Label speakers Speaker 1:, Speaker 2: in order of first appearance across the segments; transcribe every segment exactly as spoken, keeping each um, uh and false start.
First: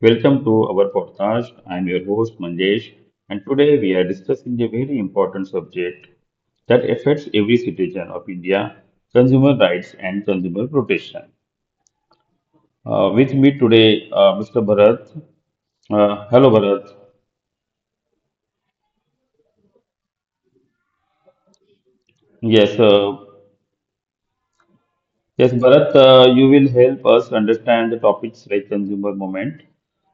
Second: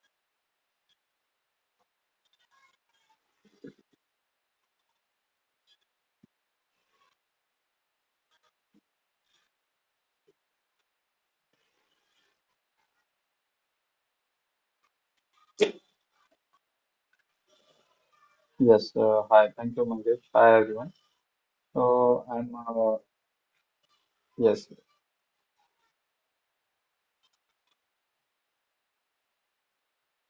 Speaker 1: welcome to our podcast. I am your host Manjesh, and today we are discussing a very important subject that affects every citizen of India, consumer rights and consumer protection. Uh, with me today, uh, mister Bharat. Uh, hello, Bharat.
Speaker 2: Yes, uh, hi. Thank you, Mangesh. Hi, everyone. So I'm
Speaker 1: Yes,
Speaker 2: uh,
Speaker 1: uh,
Speaker 2: yes,
Speaker 1: Yes, Bharat, uh, you will help us understand the topics like consumer movement,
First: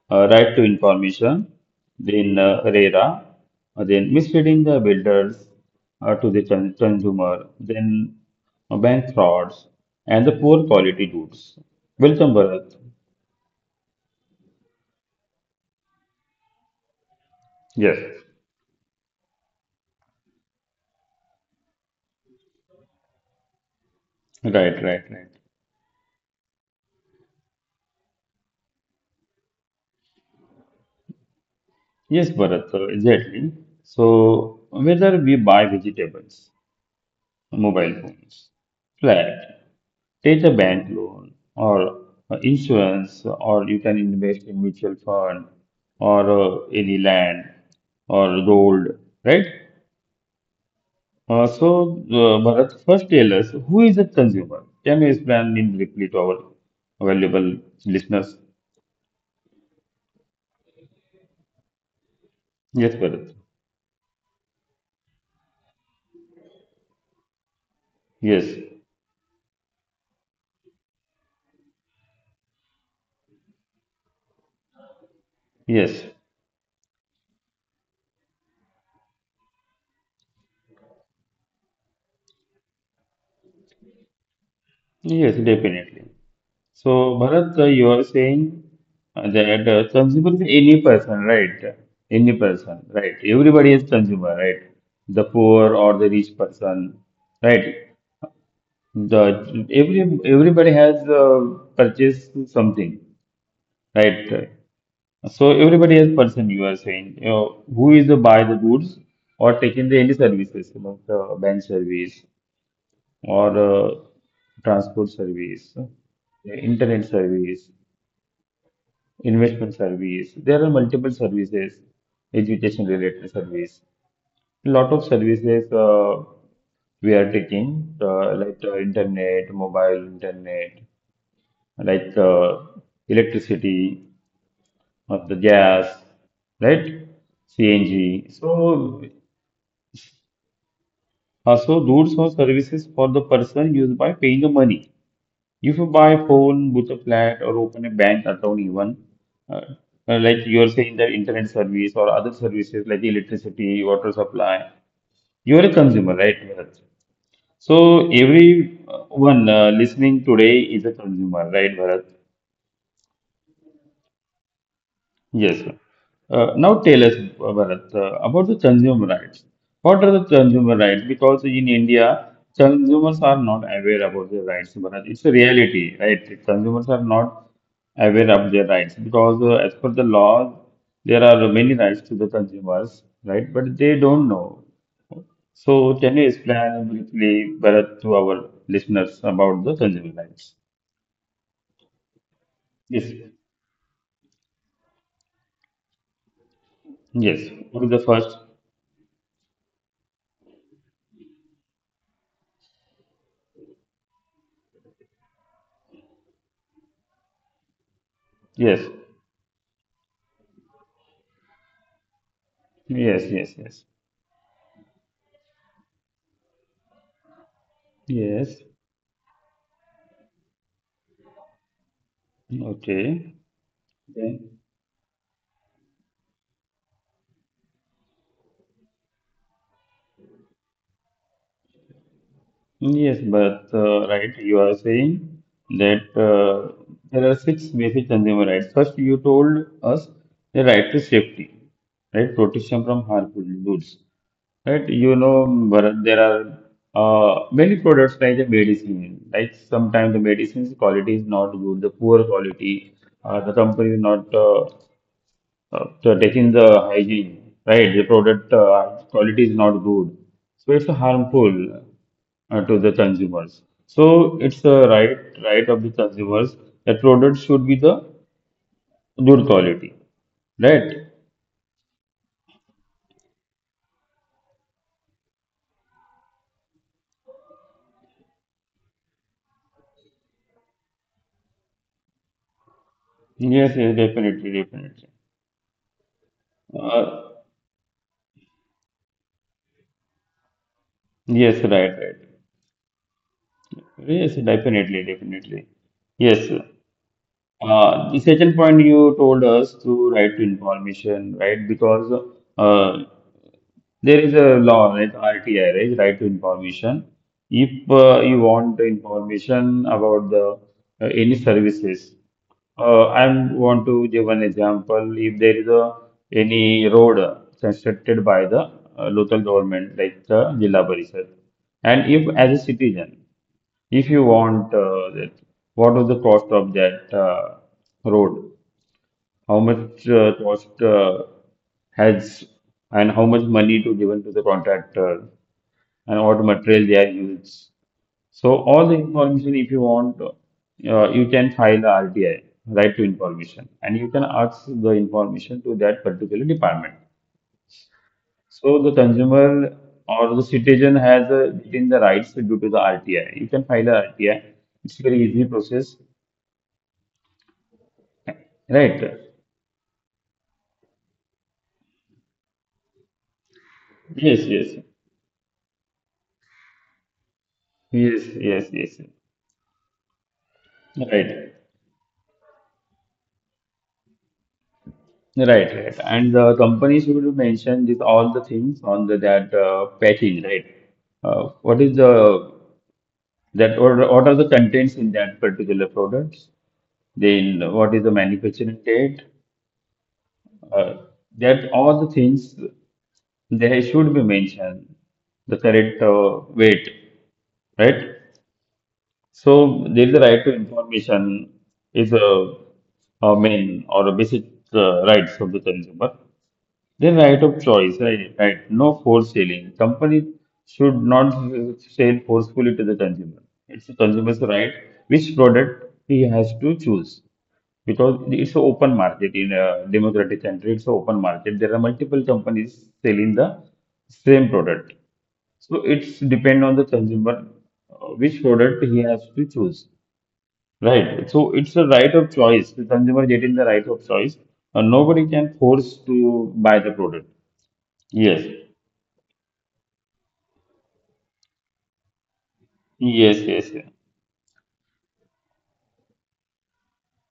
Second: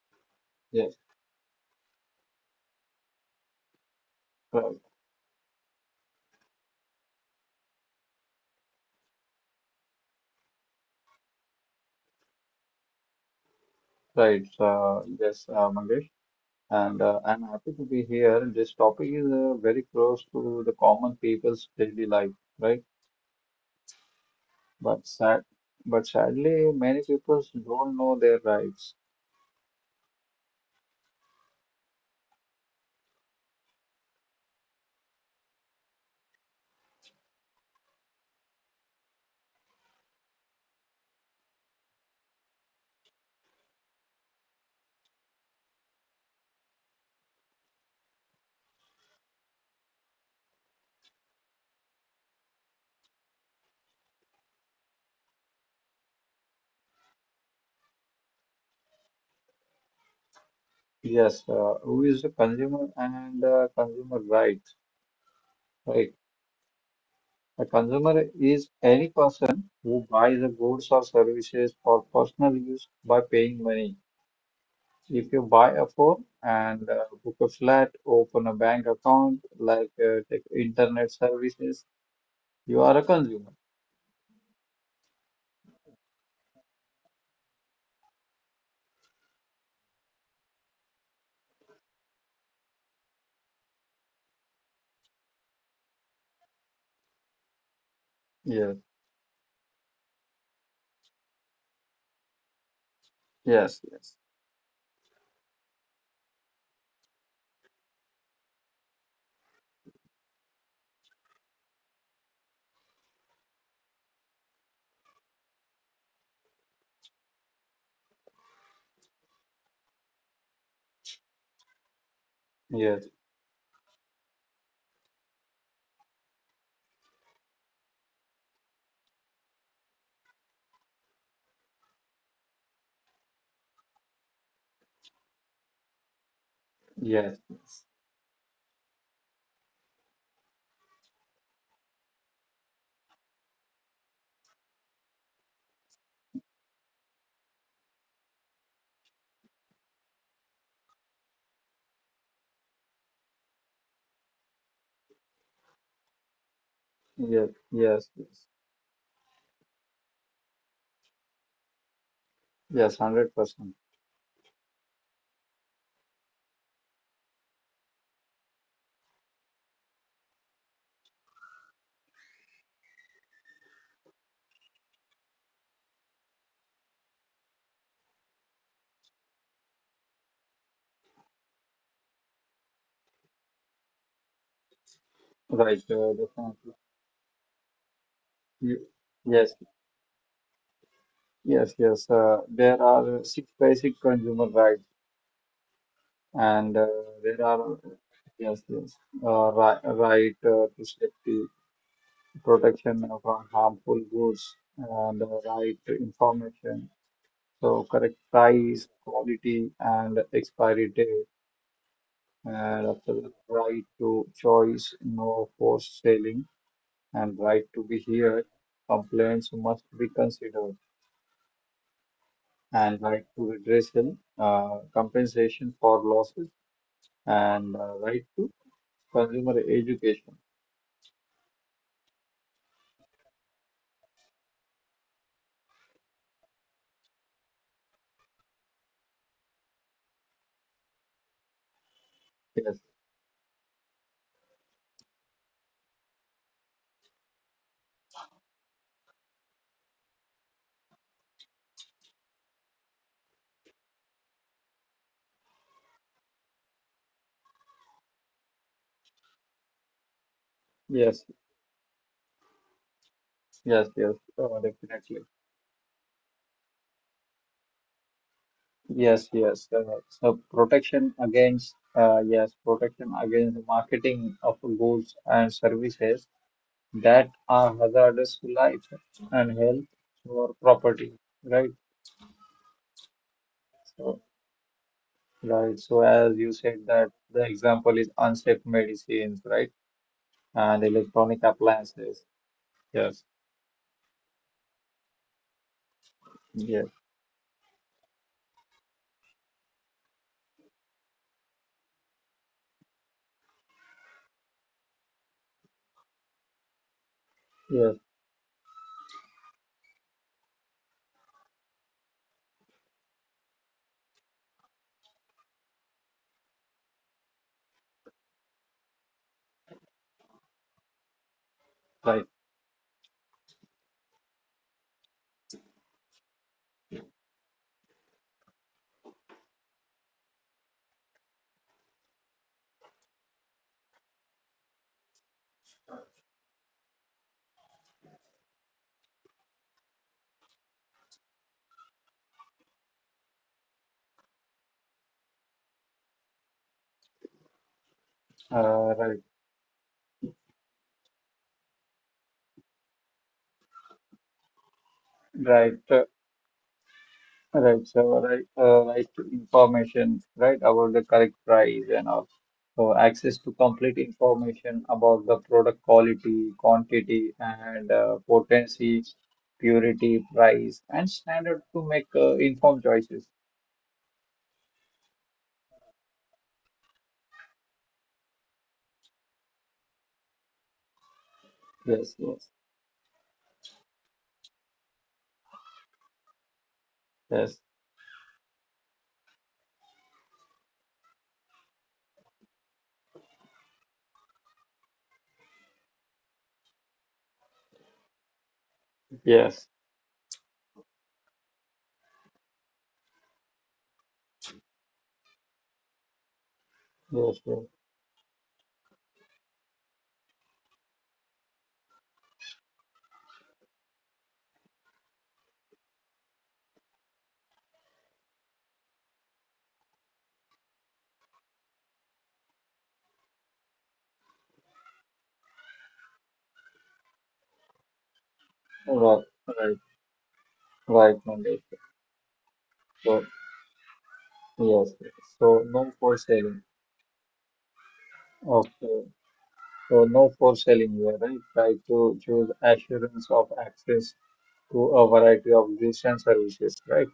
Speaker 1: uh, right to
Speaker 2: yes,
Speaker 1: information, then uh, RERA, uh, then misleading the
Speaker 2: right,
Speaker 1: builders uh, to the con- consumer, then uh, bank frauds, and the poor quality goods. Welcome, Bharat.
Speaker 2: right. Uh, yes, uh, Mangesh, and uh, I'm happy to be
Speaker 1: Yes,
Speaker 2: here. This topic is uh, very close to the common people's daily life, right? But
Speaker 1: right, right,
Speaker 2: sad,
Speaker 1: right.
Speaker 2: but sadly, many people don't know their rights.
Speaker 1: Yes, Bharat, uh, exactly. So, whether we buy vegetables, mobile phones, flat, take a bank loan or uh, insurance, or you can invest in mutual fund or uh, any land or gold, right? Uh, so, uh, Bharat, first tell us, who is a consumer? Can you explain in briefly to our valuable listeners?
Speaker 2: Yes, uh, who is the consumer and uh,
Speaker 1: Yes, Bharat.
Speaker 2: consumer rights, right? A consumer is any
Speaker 1: Yes,
Speaker 2: person who buys the goods or services for personal use by paying money. If you buy a phone and
Speaker 1: yes,
Speaker 2: uh, book a flat, open a bank account, like uh, take internet services, you are a consumer.
Speaker 1: yes, definitely. So, Bharat, uh, you are saying uh, that uh, consumer is any person, right? Any person, right? Everybody is consumer, right? The poor or the rich person, right?
Speaker 2: Yes,
Speaker 1: The every everybody has uh, purchased something,
Speaker 2: yes, yes,
Speaker 1: right? So everybody is person. You are saying, you know, who is the buy the goods or taking the any services, you know, the bank service or uh, transport service, the internet service, investment service. There are multiple services, education
Speaker 2: yes,
Speaker 1: related service, lot of services uh, we are taking uh, like uh, internet, mobile internet, like uh, electricity, or the gas, right?
Speaker 2: yes,
Speaker 1: C N G. So also those are services for the person used by paying the money. If you buy a phone, book a flat, or open a bank account, even uh, uh, like you are saying that internet service or other services like electricity, water supply, you are a consumer, right, Bharat?
Speaker 2: yes, yes,
Speaker 1: So
Speaker 2: yes, yes,
Speaker 1: every uh, one uh, listening today is a consumer, right, Bharat?
Speaker 2: yes, one hundred percent.
Speaker 1: Yes, ma'am. Uh, now tell us, uh, Bharat, uh, about the consumer rights. What are the consumer rights? Because in India, consumers are not aware about their rights, Bharat. It's a reality, right? Consumers are not aware of their rights because uh, as per the law, there are many rights to the consumers, right? But they don't know.
Speaker 2: Right,
Speaker 1: So can
Speaker 2: uh,
Speaker 1: you
Speaker 2: definitely.
Speaker 1: explain briefly, Bharat, to our
Speaker 2: You-
Speaker 1: listeners about
Speaker 2: Yes,
Speaker 1: the consumer rights?
Speaker 2: yes, yes. Uh, there
Speaker 1: Yes.
Speaker 2: are six basic consumer rights, and uh,
Speaker 1: Yes.
Speaker 2: there
Speaker 1: What
Speaker 2: are,
Speaker 1: is the first?
Speaker 2: yes, yes, uh, right, right uh, to safety. Protection from harmful goods and uh, right information. So correct
Speaker 1: Yes.
Speaker 2: price, quality, and expiry date. And
Speaker 1: Yes,
Speaker 2: after that,
Speaker 1: yes, yes.
Speaker 2: right to choice, no forced selling, and right to be
Speaker 1: Yes,
Speaker 2: heard. Complaints must be considered, and
Speaker 1: okay.
Speaker 2: right to redressal,
Speaker 1: Then,
Speaker 2: uh, compensation for losses, and uh, right to consumer education.
Speaker 1: yes, but uh, right, you are saying that uh, there are six basic consumer rights. First, you told us the right to safety, right, protection from
Speaker 2: Yes,
Speaker 1: harmful goods, right? You know, Bharat, there are uh, many products like the medicine, like sometimes the medicine's quality is not good, the poor quality, uh, the company is not uh, uh, so taking the hygiene, right? The product uh, quality is not good, so it's
Speaker 2: yes, yes,
Speaker 1: harmful uh, to the consumers.
Speaker 2: yes,
Speaker 1: So
Speaker 2: yes,
Speaker 1: it's the
Speaker 2: uh,
Speaker 1: right
Speaker 2: definitely.
Speaker 1: right of the consumers that product should be the good
Speaker 2: Yes,
Speaker 1: quality,
Speaker 2: yes. Uh, so
Speaker 1: right?
Speaker 2: protection against, uh, yes, protection against the marketing of goods and services that are hazardous to life and health or property, right?
Speaker 1: Yes, yes,
Speaker 2: So,
Speaker 1: definitely, definitely.
Speaker 2: right. So as you said,
Speaker 1: Uh,
Speaker 2: that the example is unsafe medicines, right? And electronic
Speaker 1: yes, right, right.
Speaker 2: appliances. Yes,
Speaker 1: Yes, definitely, definitely. Yes, sir.
Speaker 2: yes,
Speaker 1: Uh, the second point you told us to right to information, right? Because uh, there is a law, right? R T I, right? Right to information. If uh,
Speaker 2: yes.
Speaker 1: you want the information about the uh, any services, uh, I want to give an example. If there is a any road constructed by the uh, local government, like the Jilla Parishad, and if
Speaker 2: Right.
Speaker 1: as a citizen. If you want uh, that, what was the cost of that uh, road? How much uh, cost uh, has, and how much money to given to the contractor and what material they are used. So all the information, if you want, uh, you can file a R T I, right to information, and you can ask the information to that particular department. So the
Speaker 2: Uh,
Speaker 1: consumer or the citizen has uh, retained the rights due to the R T I. You can file a R T I. It's very easy process,
Speaker 2: right, right. Right, so right, uh,
Speaker 1: right?
Speaker 2: right to information, right, about the correct price and all. So access to complete
Speaker 1: Yes, yes,
Speaker 2: information about the product quality, quantity, and
Speaker 1: yes,
Speaker 2: uh,
Speaker 1: yes, yes.
Speaker 2: potency, purity, price, and
Speaker 1: Right,
Speaker 2: standard to make uh, informed choices.
Speaker 1: right, right. And the company should mention this all the things on the that uh, package, right? Uh, what is
Speaker 2: Yes,
Speaker 1: the
Speaker 2: yes,
Speaker 1: that, or what are the contents in that particular products? Then
Speaker 2: yes,
Speaker 1: what is the manufacturing date? uh, that all the things they should be mentioned, the correct uh, weight, right? So
Speaker 2: yes,
Speaker 1: there is a right to information is a, a main or a basic uh, rights of the consumer, the right of
Speaker 2: yes, yes.
Speaker 1: choice, right? Right. No force selling. Company should not sell forcefully to the consumer. It's the consumer's right which product he has to choose, because it's an open market in a democratic country. It's an open market. There are multiple companies selling the same product. So it's depend on the consumer uh, which product he has
Speaker 2: Right,
Speaker 1: to choose,
Speaker 2: right,
Speaker 1: right?
Speaker 2: right,
Speaker 1: So it's
Speaker 2: Mangesh.
Speaker 1: a right of choice. The consumer
Speaker 2: So
Speaker 1: getting the right of choice. Uh,
Speaker 2: yes,
Speaker 1: nobody
Speaker 2: yes.
Speaker 1: can
Speaker 2: so
Speaker 1: force
Speaker 2: no for
Speaker 1: to buy
Speaker 2: selling.
Speaker 1: the product. Yes,
Speaker 2: Okay, so no for selling here, right? Try to choose
Speaker 1: yes,
Speaker 2: assurance
Speaker 1: yes,
Speaker 2: of
Speaker 1: yes,
Speaker 2: access to a variety of goods and services, right?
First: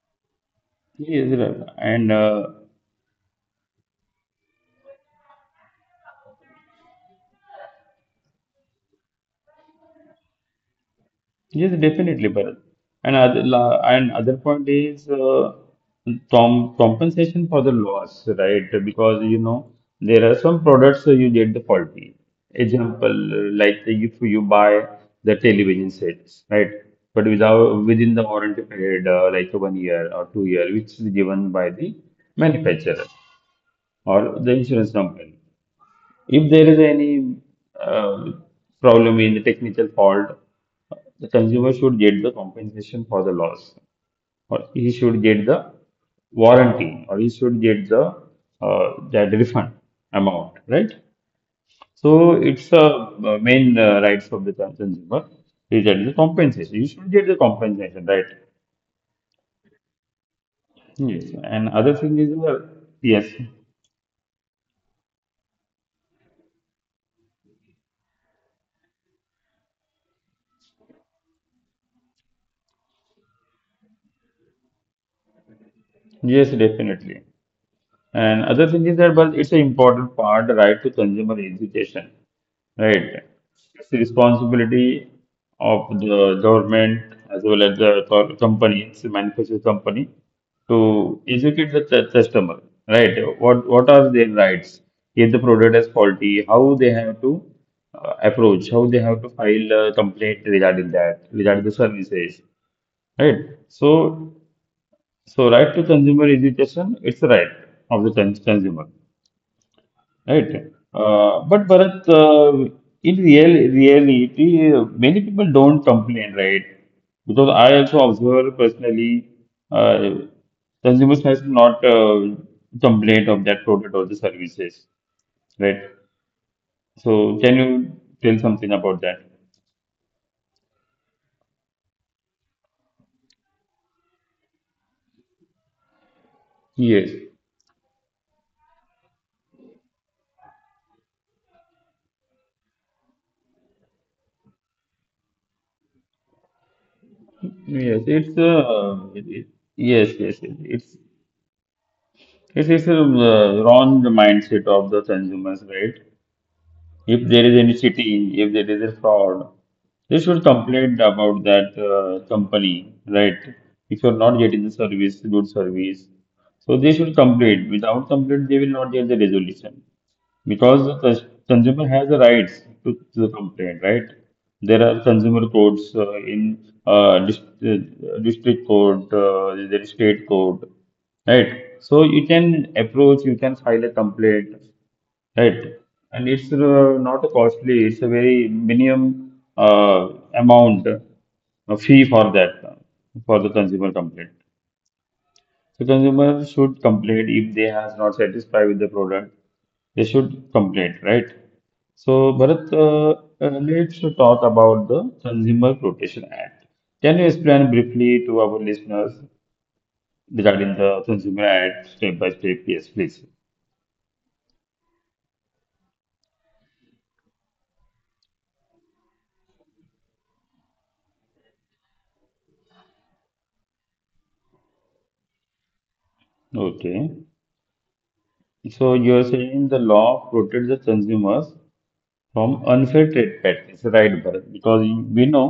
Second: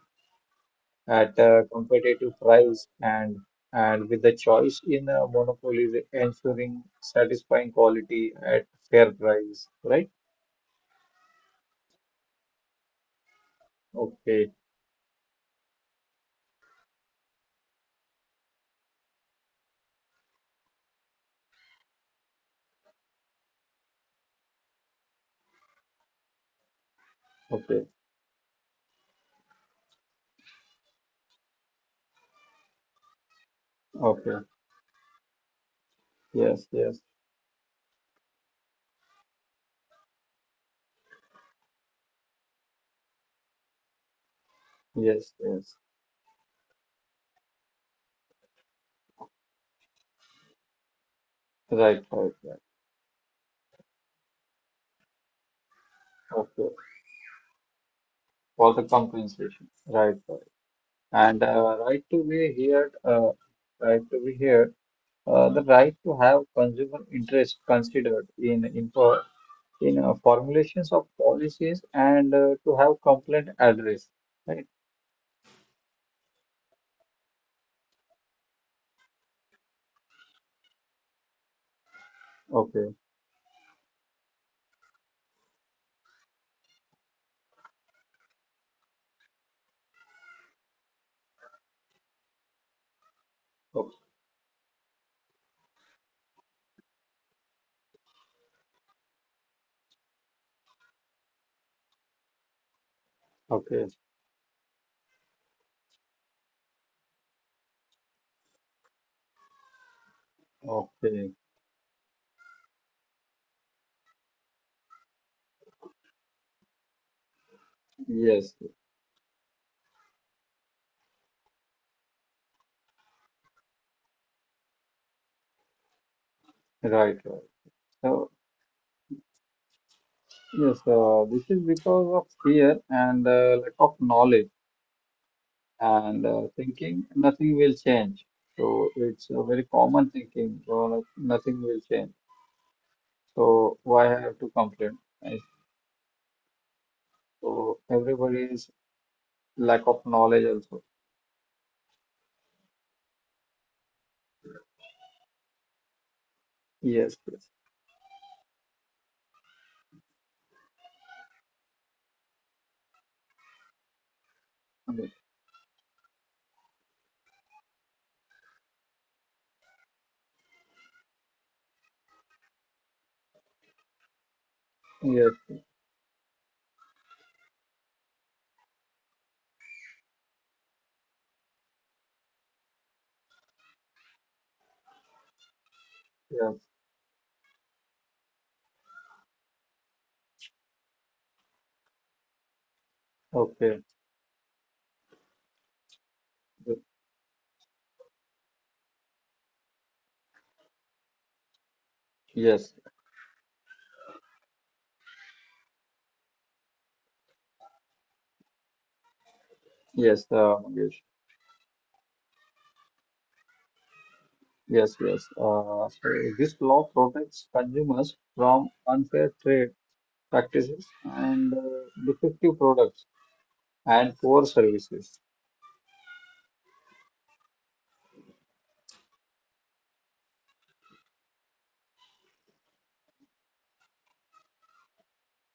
Speaker 1: yes,
Speaker 2: At
Speaker 1: Ravi.
Speaker 2: a
Speaker 1: And
Speaker 2: competitive
Speaker 1: uh,
Speaker 2: price and and with the choice in a monopoly, the ensuring satisfying quality at fair price, right?
Speaker 1: yes, definitely, Bharat. And other, la- and other
Speaker 2: Okay,
Speaker 1: point is uh, com compensation for the loss, right? Because you know there are some products uh, you get the faulty. Example, uh, like if you buy the television sets, right? But without
Speaker 2: okay,
Speaker 1: within the warranty period, uh, like one year or two year, which is given by the manufacturer or
Speaker 2: okay.
Speaker 1: the insurance company. If there
Speaker 2: Yes,
Speaker 1: is
Speaker 2: yes,
Speaker 1: any uh, problem in the technical fault, the consumer should get the compensation for the loss, or he should
Speaker 2: yes,
Speaker 1: get the
Speaker 2: yes.
Speaker 1: warranty, or he should get the uh, that refund amount, right?
Speaker 2: Right,
Speaker 1: So
Speaker 2: right, right.
Speaker 1: it's a uh, main uh, rights of the con- consumer is that the compensation.
Speaker 2: Okay.
Speaker 1: You should get the compensation, right?
Speaker 2: For the compensation. Right, right.
Speaker 1: Yes.
Speaker 2: And
Speaker 1: And
Speaker 2: uh,
Speaker 1: other
Speaker 2: right
Speaker 1: thing
Speaker 2: to
Speaker 1: is
Speaker 2: be
Speaker 1: uh,
Speaker 2: here,
Speaker 1: yes,
Speaker 2: uh, right to be here. Uh, the right to have consumer interest considered in in in uh, formulations of policies and uh, to have complaint address, right?
Speaker 1: yes, definitely. And other thing is that, but it's an important part, the right to consumer education,
Speaker 2: Okay,
Speaker 1: right? It's the responsibility of the government as well as the co- companies, the manufacturing company, to educate the cu- customer, right?
Speaker 2: o-
Speaker 1: What what are their rights? If the product is faulty, how they have to uh, approach, how they have to file a complaint regarding that, regarding the services, right?
Speaker 2: okay,
Speaker 1: So, so right to consumer education, it's a right of the con- consumer. Right.
Speaker 2: okay.
Speaker 1: Uh, but Bharat, uh, in real reality, uh, many people don't complain, right? Because I also
Speaker 2: Yes,
Speaker 1: observe personally, uh, consumers has not uh, complained of that product or the services, right?
Speaker 2: right, right.
Speaker 1: So can you
Speaker 2: So
Speaker 1: tell something about that?
Speaker 2: yes, uh, this is because of fear and uh, lack of knowledge and uh, thinking
Speaker 1: Yes,
Speaker 2: nothing will change. So it's a very common thinking. So like, nothing will change. So why I have to complain? Right? So
Speaker 1: yes, it's
Speaker 2: everybody is
Speaker 1: uh, it, it-
Speaker 2: lack
Speaker 1: yes,
Speaker 2: of
Speaker 1: yes, yes,
Speaker 2: knowledge
Speaker 1: it's
Speaker 2: also.
Speaker 1: it's it's a uh, wrong mindset of the consumers, right? If
Speaker 2: Yes,
Speaker 1: there is
Speaker 2: yes,
Speaker 1: any cheating, if there is a fraud, they should complain about that uh, company, right? If you're not getting the
Speaker 2: yes,
Speaker 1: service, good service. So they should complain. Without complaint, they will not get the resolution. Because the cus- consumer has the rights to, to the complaint, right? There are consumer
Speaker 2: yes.
Speaker 1: courts uh, in uh, dist uh, district court, uh, there is state court, right? So you can approach, you can file a complaint. Right. And
Speaker 2: yes.
Speaker 1: it's uh, not costly, it's a very minimum uh, amount, a fee for that, for the
Speaker 2: Okay.
Speaker 1: consumer complaint. So consumer should complain if they has not satisfied with the product, they should complain, right? So
Speaker 2: Yes,
Speaker 1: Bharat, uh, uh, let's talk about the Consumer Protection Act. Can you explain briefly to our listeners
Speaker 2: yes, uh,
Speaker 1: regarding
Speaker 2: Mangesh.
Speaker 1: the Consumer Act step by step? Yes, please.
Speaker 2: Yes, yes. Uh, so this law protects consumers from unfair trade practices and uh, defective products and poor services.
Speaker 1: Okay. So you're saying the law protects the consumers from unfair trade practice, right, Bharat? Because you- we know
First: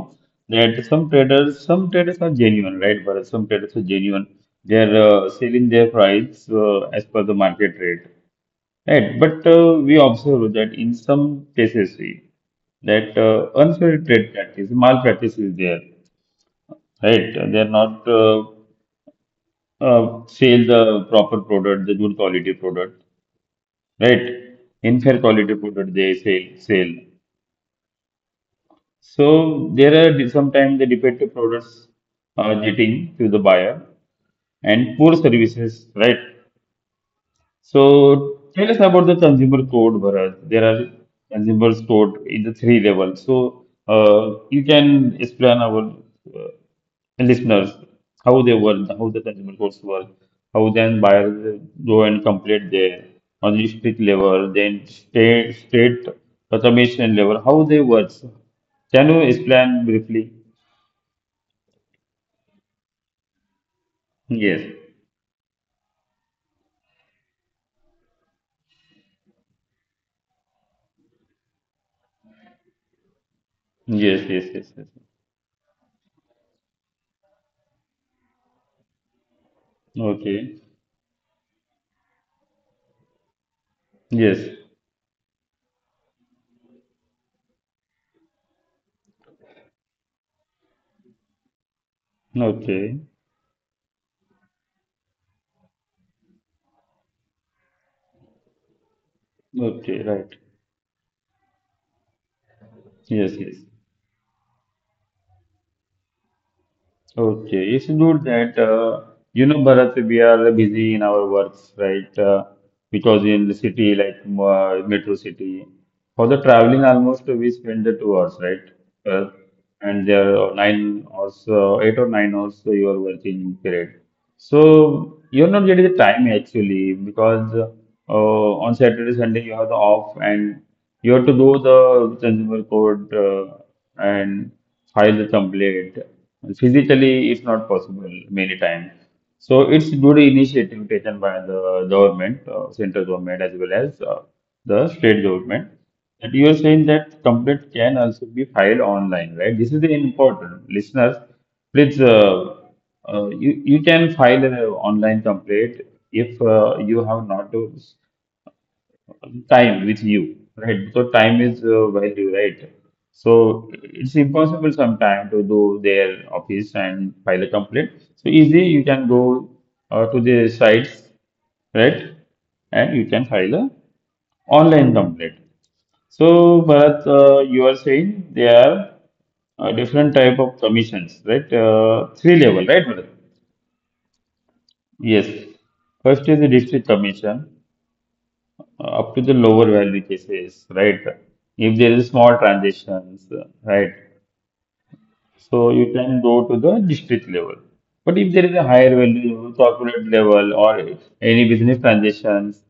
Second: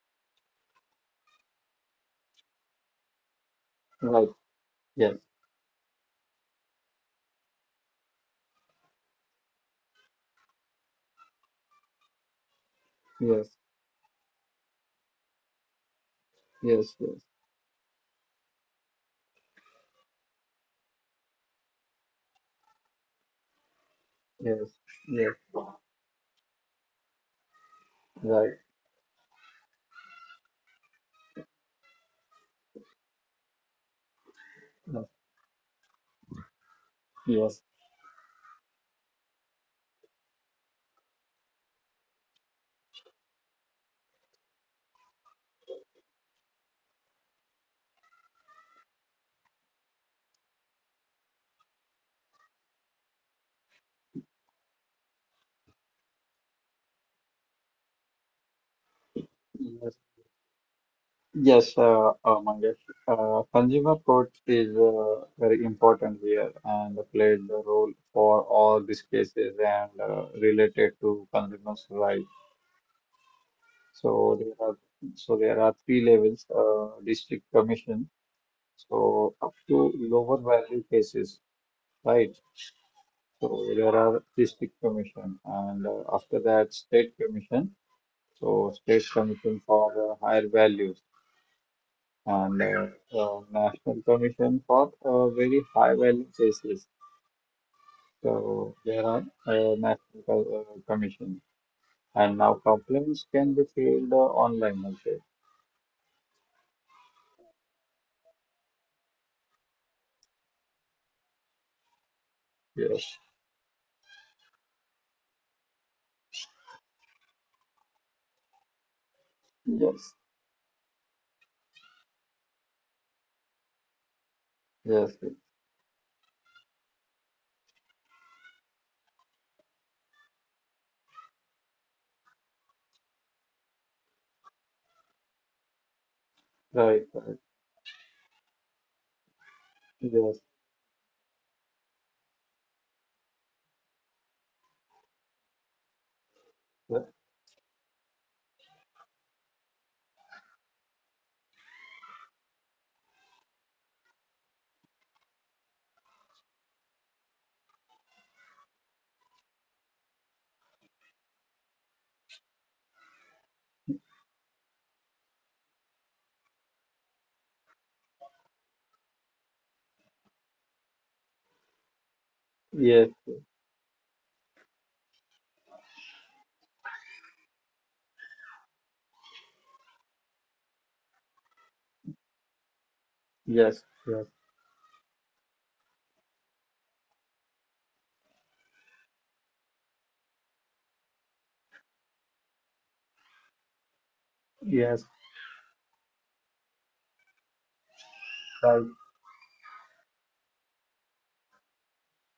Speaker 1: that some traders, some traders are genuine, right, Bharat? Some traders are genuine.
Speaker 2: Right.
Speaker 1: They're
Speaker 2: Yes,
Speaker 1: uh, selling their price uh, as per the market rate, right? But uh, we observe that in some cases, we, that uh,
Speaker 2: yes,
Speaker 1: unfair trade practice, malpractice is there,
Speaker 2: yes,
Speaker 1: right?
Speaker 2: yes,
Speaker 1: They're not uh, uh, sell the proper product, the good quality product. Right.
Speaker 2: yes,
Speaker 1: Inferior
Speaker 2: yes,
Speaker 1: quality product they sell sell.
Speaker 2: right.
Speaker 1: So there are sometimes the defective products are getting to the buyer and poor
Speaker 2: Yes,
Speaker 1: services, right?
Speaker 2: yes,
Speaker 1: So tell us about the consumer code, Bharat. There are consumers code in the three levels. So uh, you can explain our uh, listeners how they were, how the consumer courts were, how then buyers go and complete their on the district level, then state state automation level, how they work. Can you explain
Speaker 2: yes,
Speaker 1: briefly?
Speaker 2: yes, uh, uh, Mangesh. Uh, consumer court
Speaker 1: Yes.
Speaker 2: is uh, very important here and played the role for all these cases and uh, related to consumers' rights.
Speaker 1: Yes, yes,
Speaker 2: So
Speaker 1: yes,
Speaker 2: there
Speaker 1: yes.
Speaker 2: are so there are three levels, uh, district commission. So up to lower
Speaker 1: Okay.
Speaker 2: value cases, right? So there are
Speaker 1: Yes.
Speaker 2: district commission, and uh, after that state commission. So state commission for uh, higher values, and
Speaker 1: Okay.
Speaker 2: uh, uh, national commission for uh, very high value cases. So there are uh,
Speaker 1: Okay, right.
Speaker 2: national co- uh, commission, and now
Speaker 1: Yes,
Speaker 2: complaints
Speaker 1: yes.
Speaker 2: can be filed uh, online also.
Speaker 1: Okay, it's good that uh, you know, Bharat, we are busy in our works, right? Uh, because
Speaker 2: Yes.
Speaker 1: in the city like uh, metro city, for the traveling almost we spend the two hours, right? Uh, and there
Speaker 2: Yes.
Speaker 1: are nine hours, uh, eight or nine hours uh, you are working period. So
Speaker 2: Yes,
Speaker 1: you're
Speaker 2: yes.
Speaker 1: not getting the time actually because uh, on Saturday, Sunday you have the off and you have to do the consumer code uh, and file the complaint.
Speaker 2: Right,
Speaker 1: Physically, it's
Speaker 2: right.
Speaker 1: not possible many times. So it's good
Speaker 2: Yes,
Speaker 1: initiative taken by the government, uh, central government as well as uh, the state government. That you are saying that
Speaker 2: right.
Speaker 1: complaint can also be filed online, right? This is the important listeners. Please, uh, uh, you you can file an online complaint if uh, you have not to time with you, right? So time is uh, value, right? So it's impossible sometime to do their office and file a complaint. So easy, you can go uh, to the sites, right? And you can
Speaker 2: yes,
Speaker 1: file a online complaint. So Bharat, uh, you are saying there are uh, different type of commissions, right? Uh, three level, right, Bharat?
Speaker 2: yes, yes,
Speaker 1: Yes. First is the district commission, uh, up to the lower value cases, right? If there is small transactions, uh, right?
Speaker 2: yes,
Speaker 1: So you can go to the district level. But if there is a higher
Speaker 2: right.
Speaker 1: value, corporate level, or any business transactions,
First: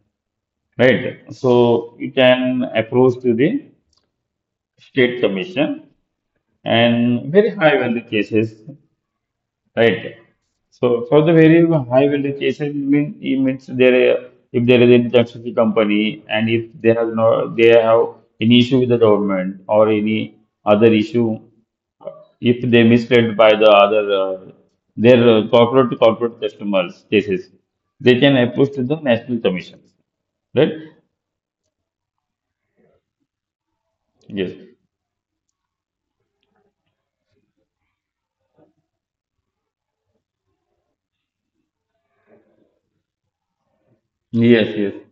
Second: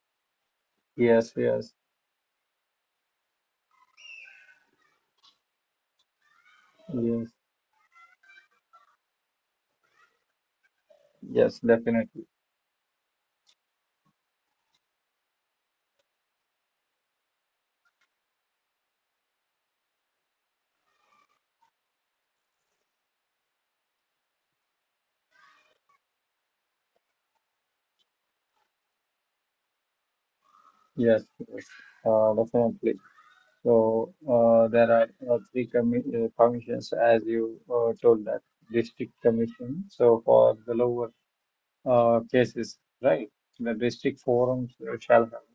Speaker 1: right?
Speaker 2: Yes, yes,
Speaker 1: So you can approach to the state commission
Speaker 2: yes,
Speaker 1: and very high value cases. Right.
Speaker 2: yes,
Speaker 1: So for the
Speaker 2: definitely.
Speaker 1: very high value cases, it means it means there uh, if there is any toxicity company and if they have no they have any issue with the government or any other issue, if they misled by the other uh, their uh, corporate to corporate customers cases, they can approach to the National Commission. Right?
Speaker 2: Yes, yes, uh, definitely. So uh, there
Speaker 1: Yes.
Speaker 2: are uh, three commi uh, commissions, as you uh, told, that district commission. So for the lower uh, cases, right? The district forums uh,
Speaker 1: Yes.
Speaker 2: shall
Speaker 1: Yes.
Speaker 2: have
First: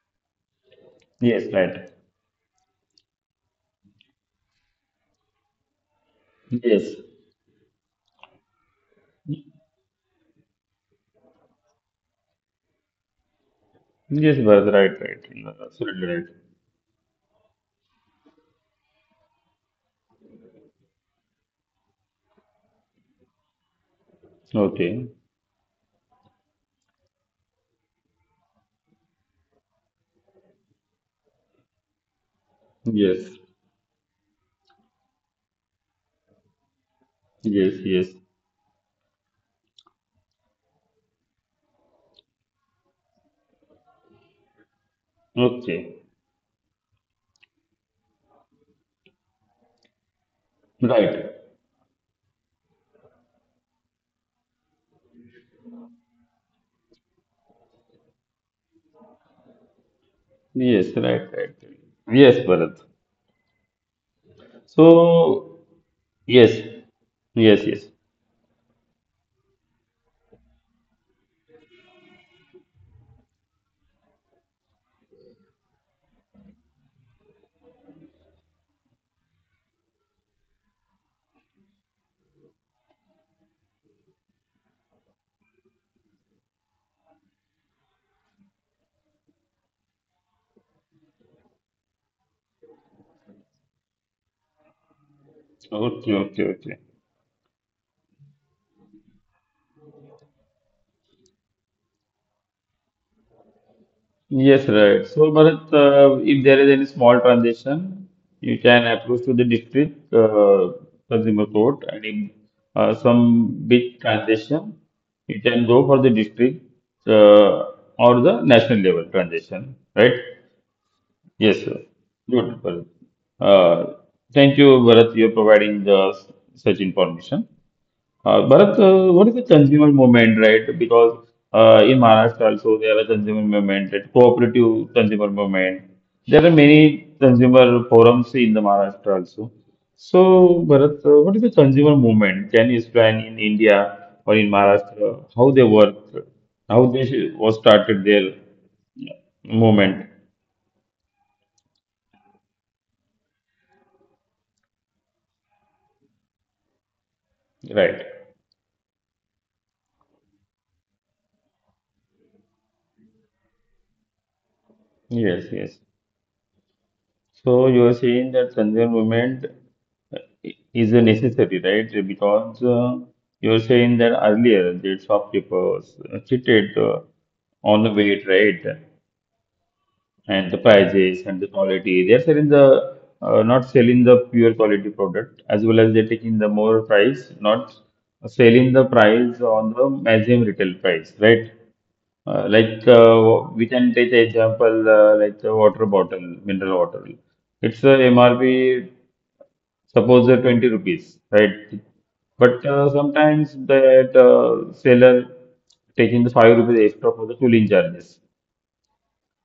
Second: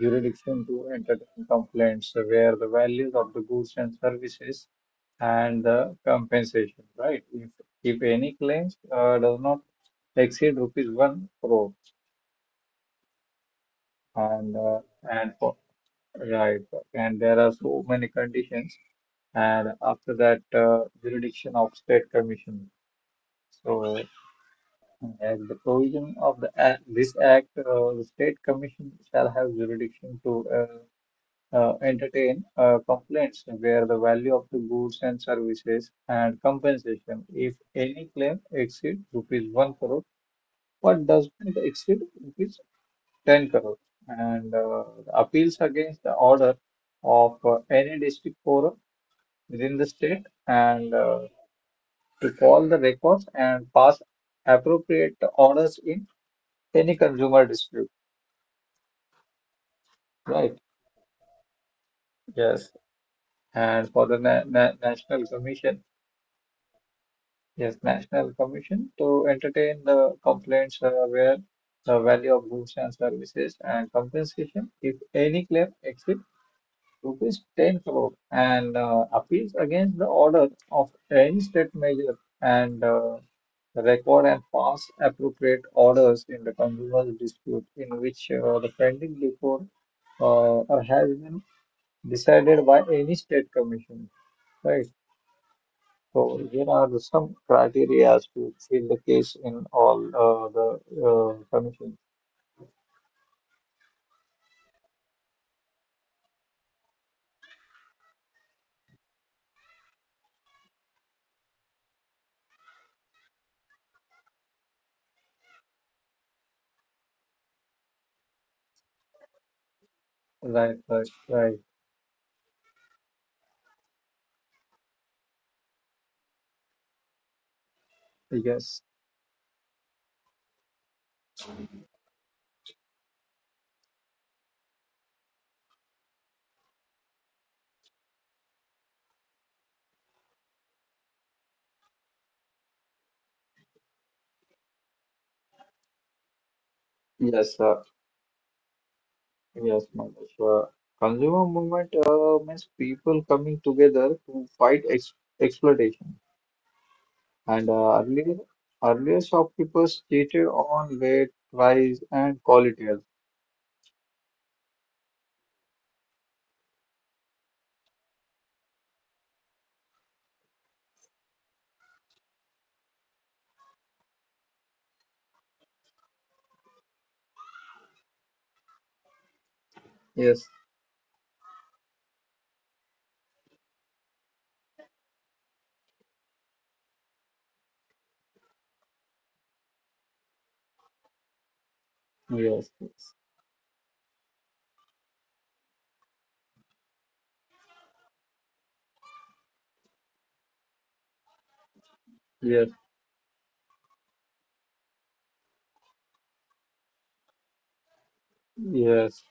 Speaker 2: jurisdiction to entertain
Speaker 1: Yes. Right.
Speaker 2: complaints where the values of the goods and services and the compensation,
Speaker 1: Yes.
Speaker 2: right? If, if any claims uh, does not exceed rupees one crore
Speaker 1: Yes,
Speaker 2: and
Speaker 1: Bharat.
Speaker 2: uh,
Speaker 1: Right.
Speaker 2: and for
Speaker 1: Right. Absolutely right.
Speaker 2: right and there are so many conditions, and after that uh, jurisdiction of state commission. So
Speaker 1: Okay.
Speaker 2: And As the provision of the act, this act, uh, the state commission shall have jurisdiction to uh, uh, entertain uh,
Speaker 1: Yes.
Speaker 2: complaints where the value of the goods and services and compensation, if
Speaker 1: Yes. Yes.
Speaker 2: any claim exceeds rupees one crore, but does not exceed rupees ten crore, and uh, the appeals
Speaker 1: Okay,
Speaker 2: against the order of uh, any district forum within the state, and
Speaker 1: right.
Speaker 2: uh, to call the records and pass appropriate orders in any consumer dispute, right?
Speaker 1: Yes, right, right, right. Yes, Bharat.
Speaker 2: Yes. And for the na na National
Speaker 1: So,
Speaker 2: Commission,
Speaker 1: yes, yes, yes.
Speaker 2: yes, National Commission to entertain the complaints uh, where the value of goods and services and compensation, if any claim exceeds rupees ten crore, and uh, appeals against the order of any state measure and uh, record and pass appropriate orders in the consumer dispute in which uh, the pending before uh, or has been decided by any state commission, right?
Speaker 1: Okay, okay,
Speaker 2: So
Speaker 1: okay.
Speaker 2: here are the some criteria to fill the case in all uh, the uh, commissions.
Speaker 1: Yes, right. So, Bharat, uh, if there is any small transaction, you can approach to the district uh, consumer court, and if uh, some big transaction, you can go for the district uh, or the national level transaction, right?
Speaker 2: Right, right,
Speaker 1: Yes, sir.
Speaker 2: right.
Speaker 1: Good, Bharat. Uh, thank you, Bharat. You're providing the s- such information. Uh, Bharat,
Speaker 2: Yes,
Speaker 1: uh, what is the consumer movement, right? Because uh, in Maharashtra also there are consumer movement, that cooperative consumer movement. There are many consumer forums in the Maharashtra also. So, Bharat, uh, what is the consumer movement? Can you explain in India or in Maharashtra how they work, how they sh- was
Speaker 2: yes, uh,
Speaker 1: started their uh,
Speaker 2: yes,
Speaker 1: movement,
Speaker 2: Mangesh. Uh, consumer movement uh, means people coming together to fight ex exploitation. And
Speaker 1: right?
Speaker 2: uh, earlier, earlier shopkeepers cheated on weight, price, and quality.
Speaker 1: Yes, yes. So you are saying that Sunday movement uh, is a necessary, right? Because uh, you are saying that earlier the shopkeepers cheated uh, on the weight, right? And the
Speaker 2: Yes,
Speaker 1: prices and the quality. They are selling the uh, not selling the pure quality product as well as they're taking the more price, not selling the price on the maximum retail price, right? Uh, like
Speaker 2: yes, yes,
Speaker 1: uh, we can take example uh, like the water bottle, mineral water. It's a M R P suppose uh, twenty rupees, right? But uh,
Speaker 2: yes,
Speaker 1: sometimes that uh, seller taking the five rupees extra for the cooling charges,
Speaker 2: yes.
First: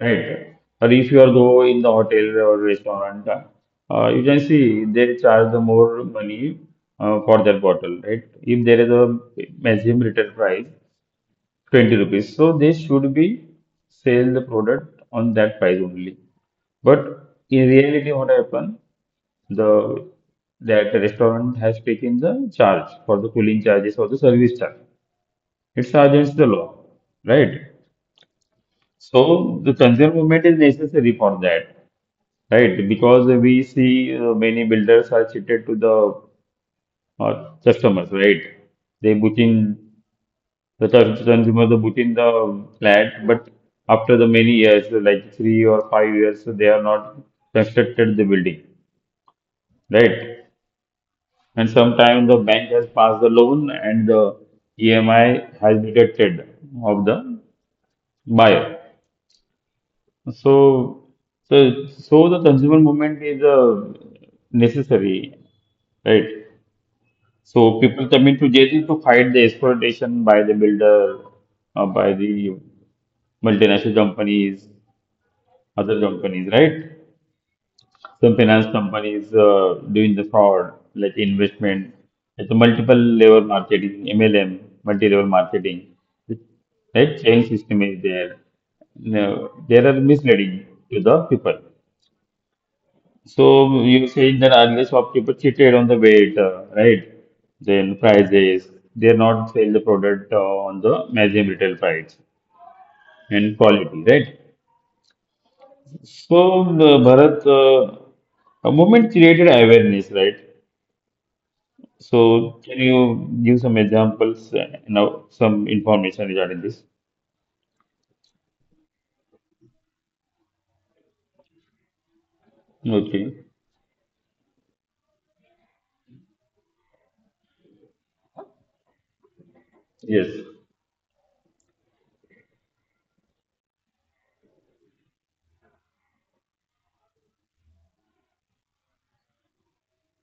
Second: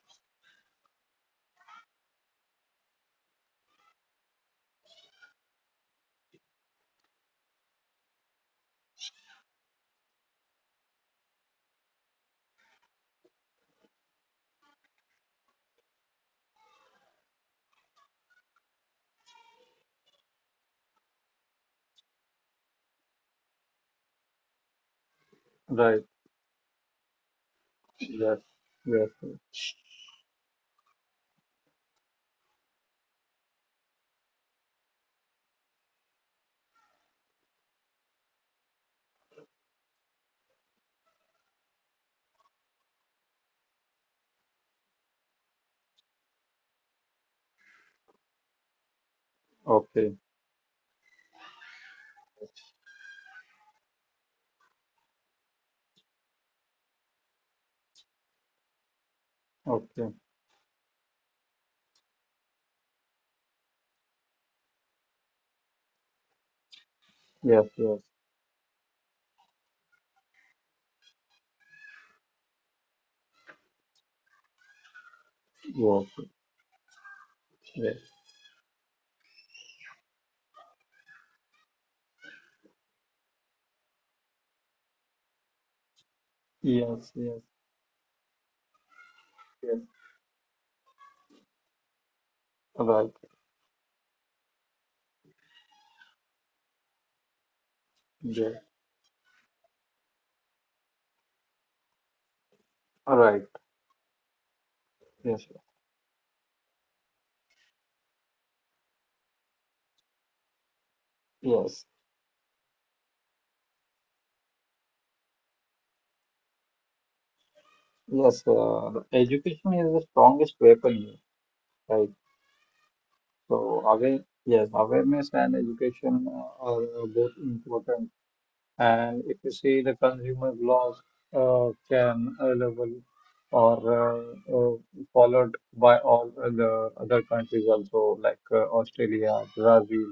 Speaker 1: right? Or if you are go in the hotel or restaurant, uh, you can see they charge the more money uh, for that bottle, right? If there is a maximum retail price, twenty rupees. So they should be sell the product on that price only. But in reality, what happened? The that restaurant has taken the charge for the cooling charges or the service charge. It's
Speaker 2: Right,
Speaker 1: against the law, right?
Speaker 2: yes. Yes, yes.
Speaker 1: So the consumer movement is necessary for that, right? Because we see uh, many builders are cheated to the uh, customers, right? They put in the cons- consumer the put in the flat, but after the many years, like three or five years, so they are not constructed the building,
Speaker 2: Okay,
Speaker 1: right? And sometimes the bank has passed the loan and the E M I has deducted of the buyer.
Speaker 2: okay.
Speaker 1: So, so, so the consumer movement is uh, necessary, right?
Speaker 2: Yes,
Speaker 1: So
Speaker 2: yes,
Speaker 1: people coming to J D to fight the exploitation by the builder, uh, by the multinational companies, other
Speaker 2: yes,
Speaker 1: companies, right?
Speaker 2: yes,
Speaker 1: Some finance companies uh, doing the fraud, like investment. It's a multiple level marketing, M L M, multi-level marketing. Right?
Speaker 2: yes,
Speaker 1: Chain
Speaker 2: yes,
Speaker 1: system is there. No, they
Speaker 2: yes.
Speaker 1: are misleading to the people.
Speaker 2: Right,
Speaker 1: So you saying that unless shopkeeper cheated on the weight, uh, right? Then
Speaker 2: yes,
Speaker 1: prices, they are not sell the product uh, on the maximum retail price
Speaker 2: right,
Speaker 1: and quality, right?
Speaker 2: yes,
Speaker 1: So, the Bharat, uh, a movement created awareness, right?
Speaker 2: yes,
Speaker 1: So, can you give some examples and now some information regarding this?
Speaker 2: yes. Uh, the education is the strongest weapon here, right?
Speaker 1: Okay.
Speaker 2: So, aware, yes, awareness and education uh, are uh, both important. And if you see the
Speaker 1: Yes.
Speaker 2: consumer laws uh, can uh, level or uh, uh, followed by all the other countries also, like uh, Australia, Brazil,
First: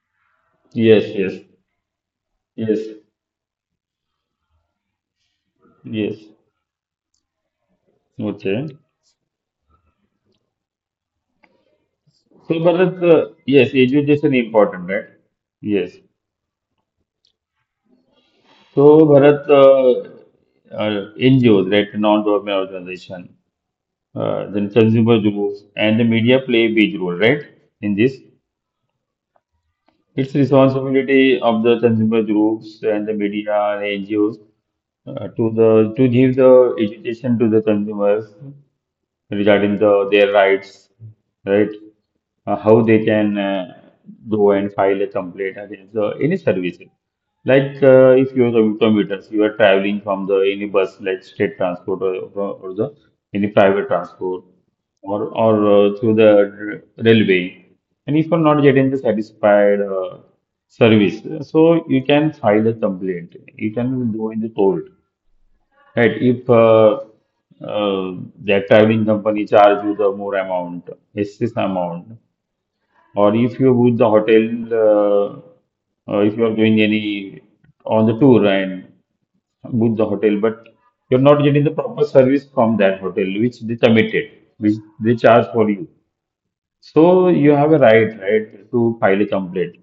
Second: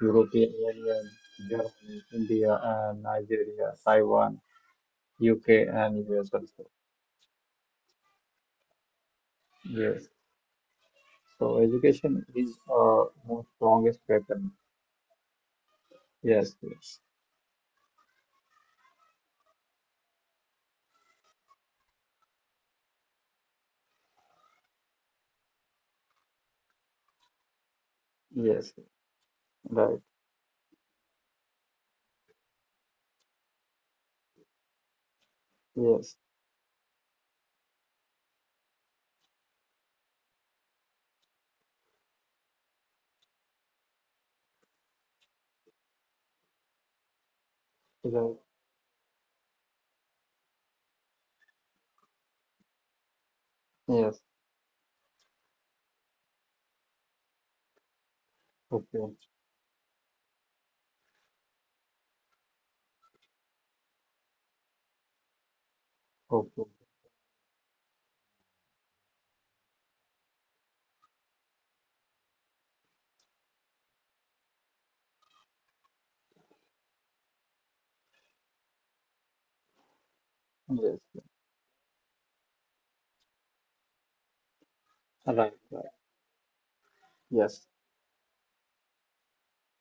Speaker 2: European
Speaker 1: Yes.
Speaker 2: Union,
Speaker 1: Yes.
Speaker 2: Germany, India,
Speaker 1: Yes.
Speaker 2: and Nigeria, Taiwan, U K, and
Speaker 1: Yes.
Speaker 2: U S also.
Speaker 1: Okay.
Speaker 2: Yes. So education
Speaker 1: So,
Speaker 2: is
Speaker 1: Bharat,
Speaker 2: uh,
Speaker 1: uh,
Speaker 2: most
Speaker 1: yes,
Speaker 2: strongest
Speaker 1: education
Speaker 2: weapon.
Speaker 1: important, right? Yes.
Speaker 2: Yes, yes,
Speaker 1: So, Bharat, uh, uh, N G Os, right, non-government organization, uh, then consumer groups, and the media play a big role, right, in this?
Speaker 2: yes, right,
Speaker 1: It's responsibility of the consumer groups and the media and N G Os uh, to the to
Speaker 2: yes,
Speaker 1: give the education to the consumers regarding the their rights, right? Uh, how they can uh, go and file a complaint against the, any services. Like uh, if
Speaker 2: right,
Speaker 1: you are a commuters, you are traveling from the any bus, like state transport or, or or the any private
Speaker 2: yes,
Speaker 1: transport, or or uh, through the r- railway, and if you are not getting the
Speaker 2: okay,
Speaker 1: satisfied uh, service, so you can file a complaint. You can go in the court. Right. If
Speaker 2: okay,
Speaker 1: uh, uh, that traveling company charge you the more amount, excess amount, or if you book the hotel, uh, uh, if you are doing any on the tour and book the hotel, but
Speaker 2: yes,
Speaker 1: you're
Speaker 2: yes,
Speaker 1: not getting the proper service from that hotel which they committed, which they charge
Speaker 2: right,
Speaker 1: for you.
Speaker 2: right,
Speaker 1: So you
Speaker 2: yes,
Speaker 1: have a right, right, to file a complaint.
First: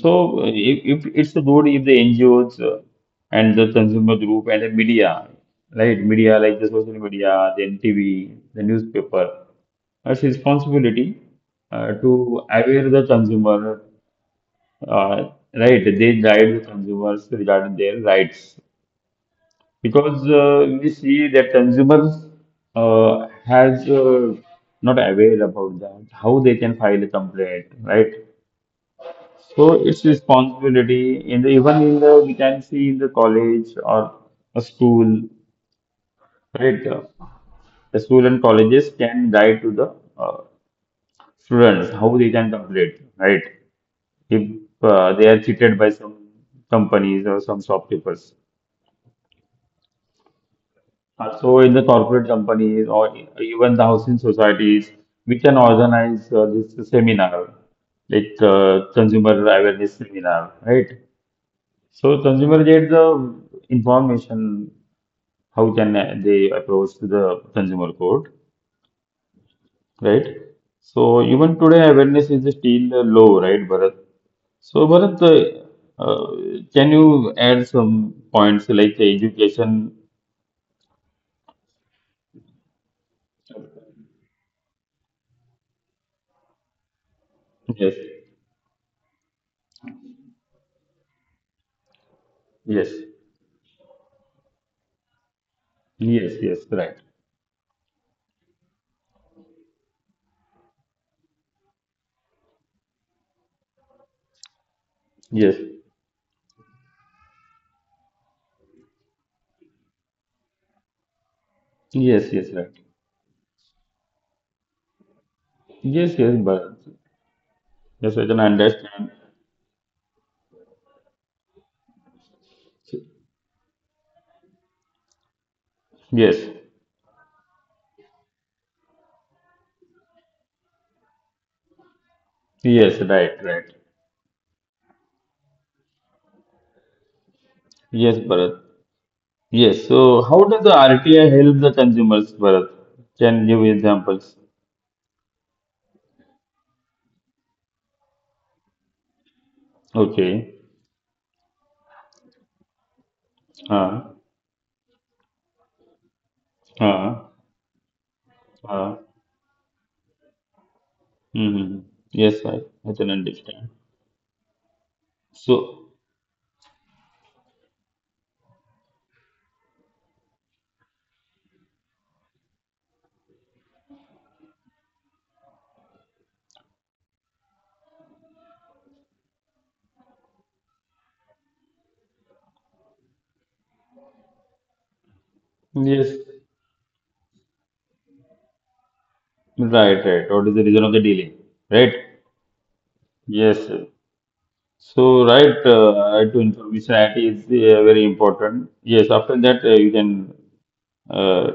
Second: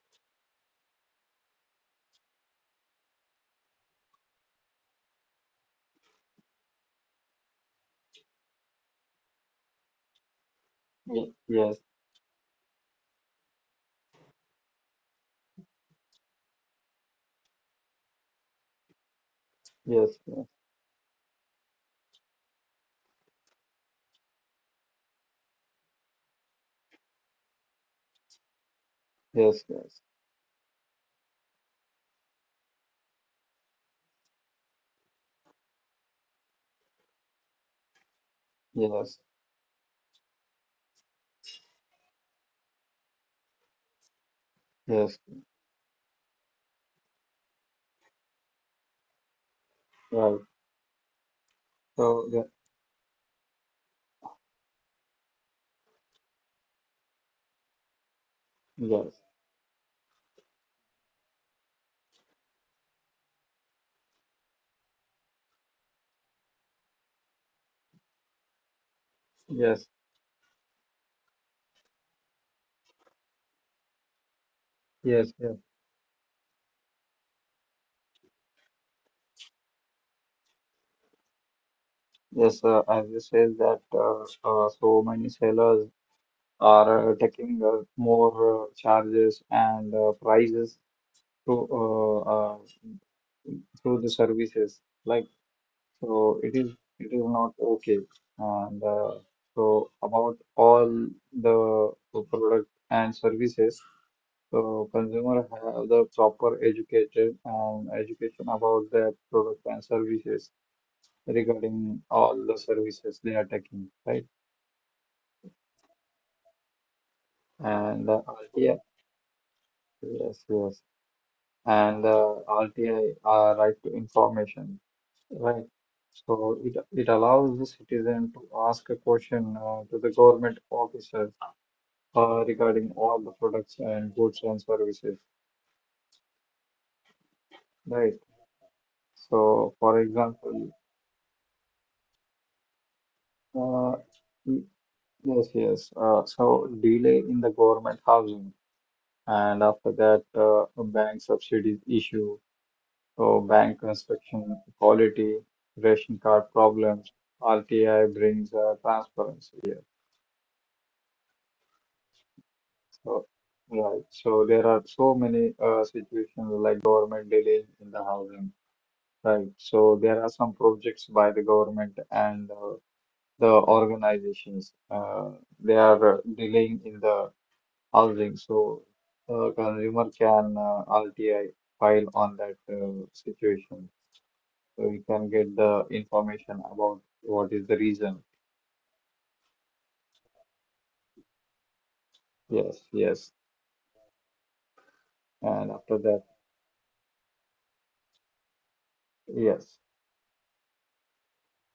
Speaker 1: So, uh, if, if it's good if the N G Os uh, and the consumer group and the media, right? Media like the social media, the N T V, the newspaper, it's responsibility
Speaker 2: yes, yes,
Speaker 1: uh, to aware the consumer, uh, right? They guide the consumers regarding their rights
Speaker 2: yes,
Speaker 1: because
Speaker 2: yes,
Speaker 1: uh, we see that consumers uh, has uh, not aware about that how they can file a complaint, right?
Speaker 2: yes,
Speaker 1: So it's responsibility in the, even in the we can see in the college or a school, right? Uh, The school and colleges
Speaker 2: yes,
Speaker 1: can guide to the uh, students how they can complete, right? If
Speaker 2: yes,
Speaker 1: uh,
Speaker 2: yes,
Speaker 1: they are cheated by some companies or some shopkeepers.
Speaker 2: right.
Speaker 1: Uh, So in the
Speaker 2: So,
Speaker 1: corporate
Speaker 2: yeah,
Speaker 1: companies or even the housing societies, we can organize uh, this seminar, like
Speaker 2: yes,
Speaker 1: uh, consumer awareness seminar, right? So consumer get the information how can uh, they approach to the consumer court,
Speaker 2: yes,
Speaker 1: right? So even today awareness is still uh, low, right, Bharat?
Speaker 2: yes, yes.
Speaker 1: So Bharat, uh, uh, can you add some points like education?
Speaker 2: Yes, uh, as you said that uh, uh, so many sellers are uh, taking uh, more uh,
Speaker 1: Yes,
Speaker 2: charges and uh, prices to uh, uh,
Speaker 1: yes,
Speaker 2: through the services, like so it is it is
Speaker 1: yes,
Speaker 2: not
Speaker 1: yes, right.
Speaker 2: okay, and uh, so about all the uh, product and services, so consumer have the
Speaker 1: Yes,
Speaker 2: proper educated and education about their product and services regarding all the services
Speaker 1: yes,
Speaker 2: they
Speaker 1: yes,
Speaker 2: are
Speaker 1: right.
Speaker 2: taking, right?
Speaker 1: Yes, yes, Bharat.
Speaker 2: and uh, yeah
Speaker 1: Yes, I can understand.
Speaker 2: yes yes and uh, R T I, uh, right to information, right? So it it
Speaker 1: Yes,
Speaker 2: allows the citizen to ask a question uh, to the government officers uh, regarding all the
Speaker 1: yes,
Speaker 2: products
Speaker 1: right,
Speaker 2: and
Speaker 1: right.
Speaker 2: goods and services, right?
Speaker 1: Yes, Bharat.
Speaker 2: So for
Speaker 1: Yes,
Speaker 2: example,
Speaker 1: so how does the R T I help the consumers, Bharat?
Speaker 2: uh,
Speaker 1: Can you give
Speaker 2: y-
Speaker 1: examples?
Speaker 2: yes, yes. Uh, so delay in the government housing, and after that, uh, a bank
Speaker 1: Okay.
Speaker 2: subsidies issue. So bank inspection,
Speaker 1: Ah,
Speaker 2: quality, ration card problems,
Speaker 1: ah,
Speaker 2: R T I brings uh, transparency
Speaker 1: ah.
Speaker 2: here.
Speaker 1: Mm, yes, I,
Speaker 2: So,
Speaker 1: I can
Speaker 2: right.
Speaker 1: understand.
Speaker 2: So there are so many uh,
Speaker 1: So,
Speaker 2: situations, like government delaying in the housing, right? So there are some projects by the government and uh, the organizations. Uh, they are uh, delaying in the housing, so uh, consumer can uh, R T I file on that uh, situation, so we can get the
Speaker 1: yes,
Speaker 2: information about what is the reason.
Speaker 1: right, right. What is the reason of the delay? Right?
Speaker 2: Yes, yes.
Speaker 1: Yes, sir. So,
Speaker 2: And
Speaker 1: right,
Speaker 2: after that,
Speaker 1: uh, right to information I T is uh, very important. Yes, after
Speaker 2: yes,
Speaker 1: that, uh, you can, uh,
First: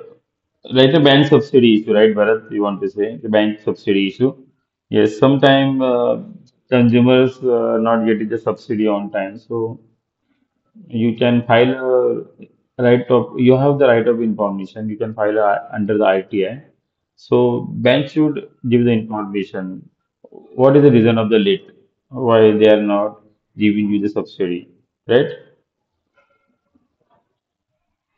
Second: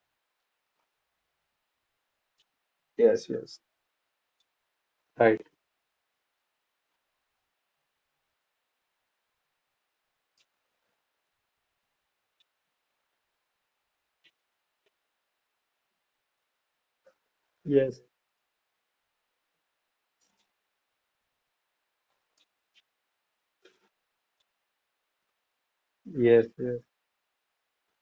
Speaker 1: like the bank subsidy issue, right, Bharat? You want to say
Speaker 2: yes,
Speaker 1: the
Speaker 2: yes.
Speaker 1: bank subsidy issue. Yes,
Speaker 2: Right.
Speaker 1: sometime uh, consumers uh, not getting the subsidy on time. So, you can file a right of, you have the right of information. You can file a, under the I T I. So bank
Speaker 2: Yes,
Speaker 1: should give the information. What is the reason of the late? Why they are not giving you the subsidy, right?
Speaker 2: yes, yes,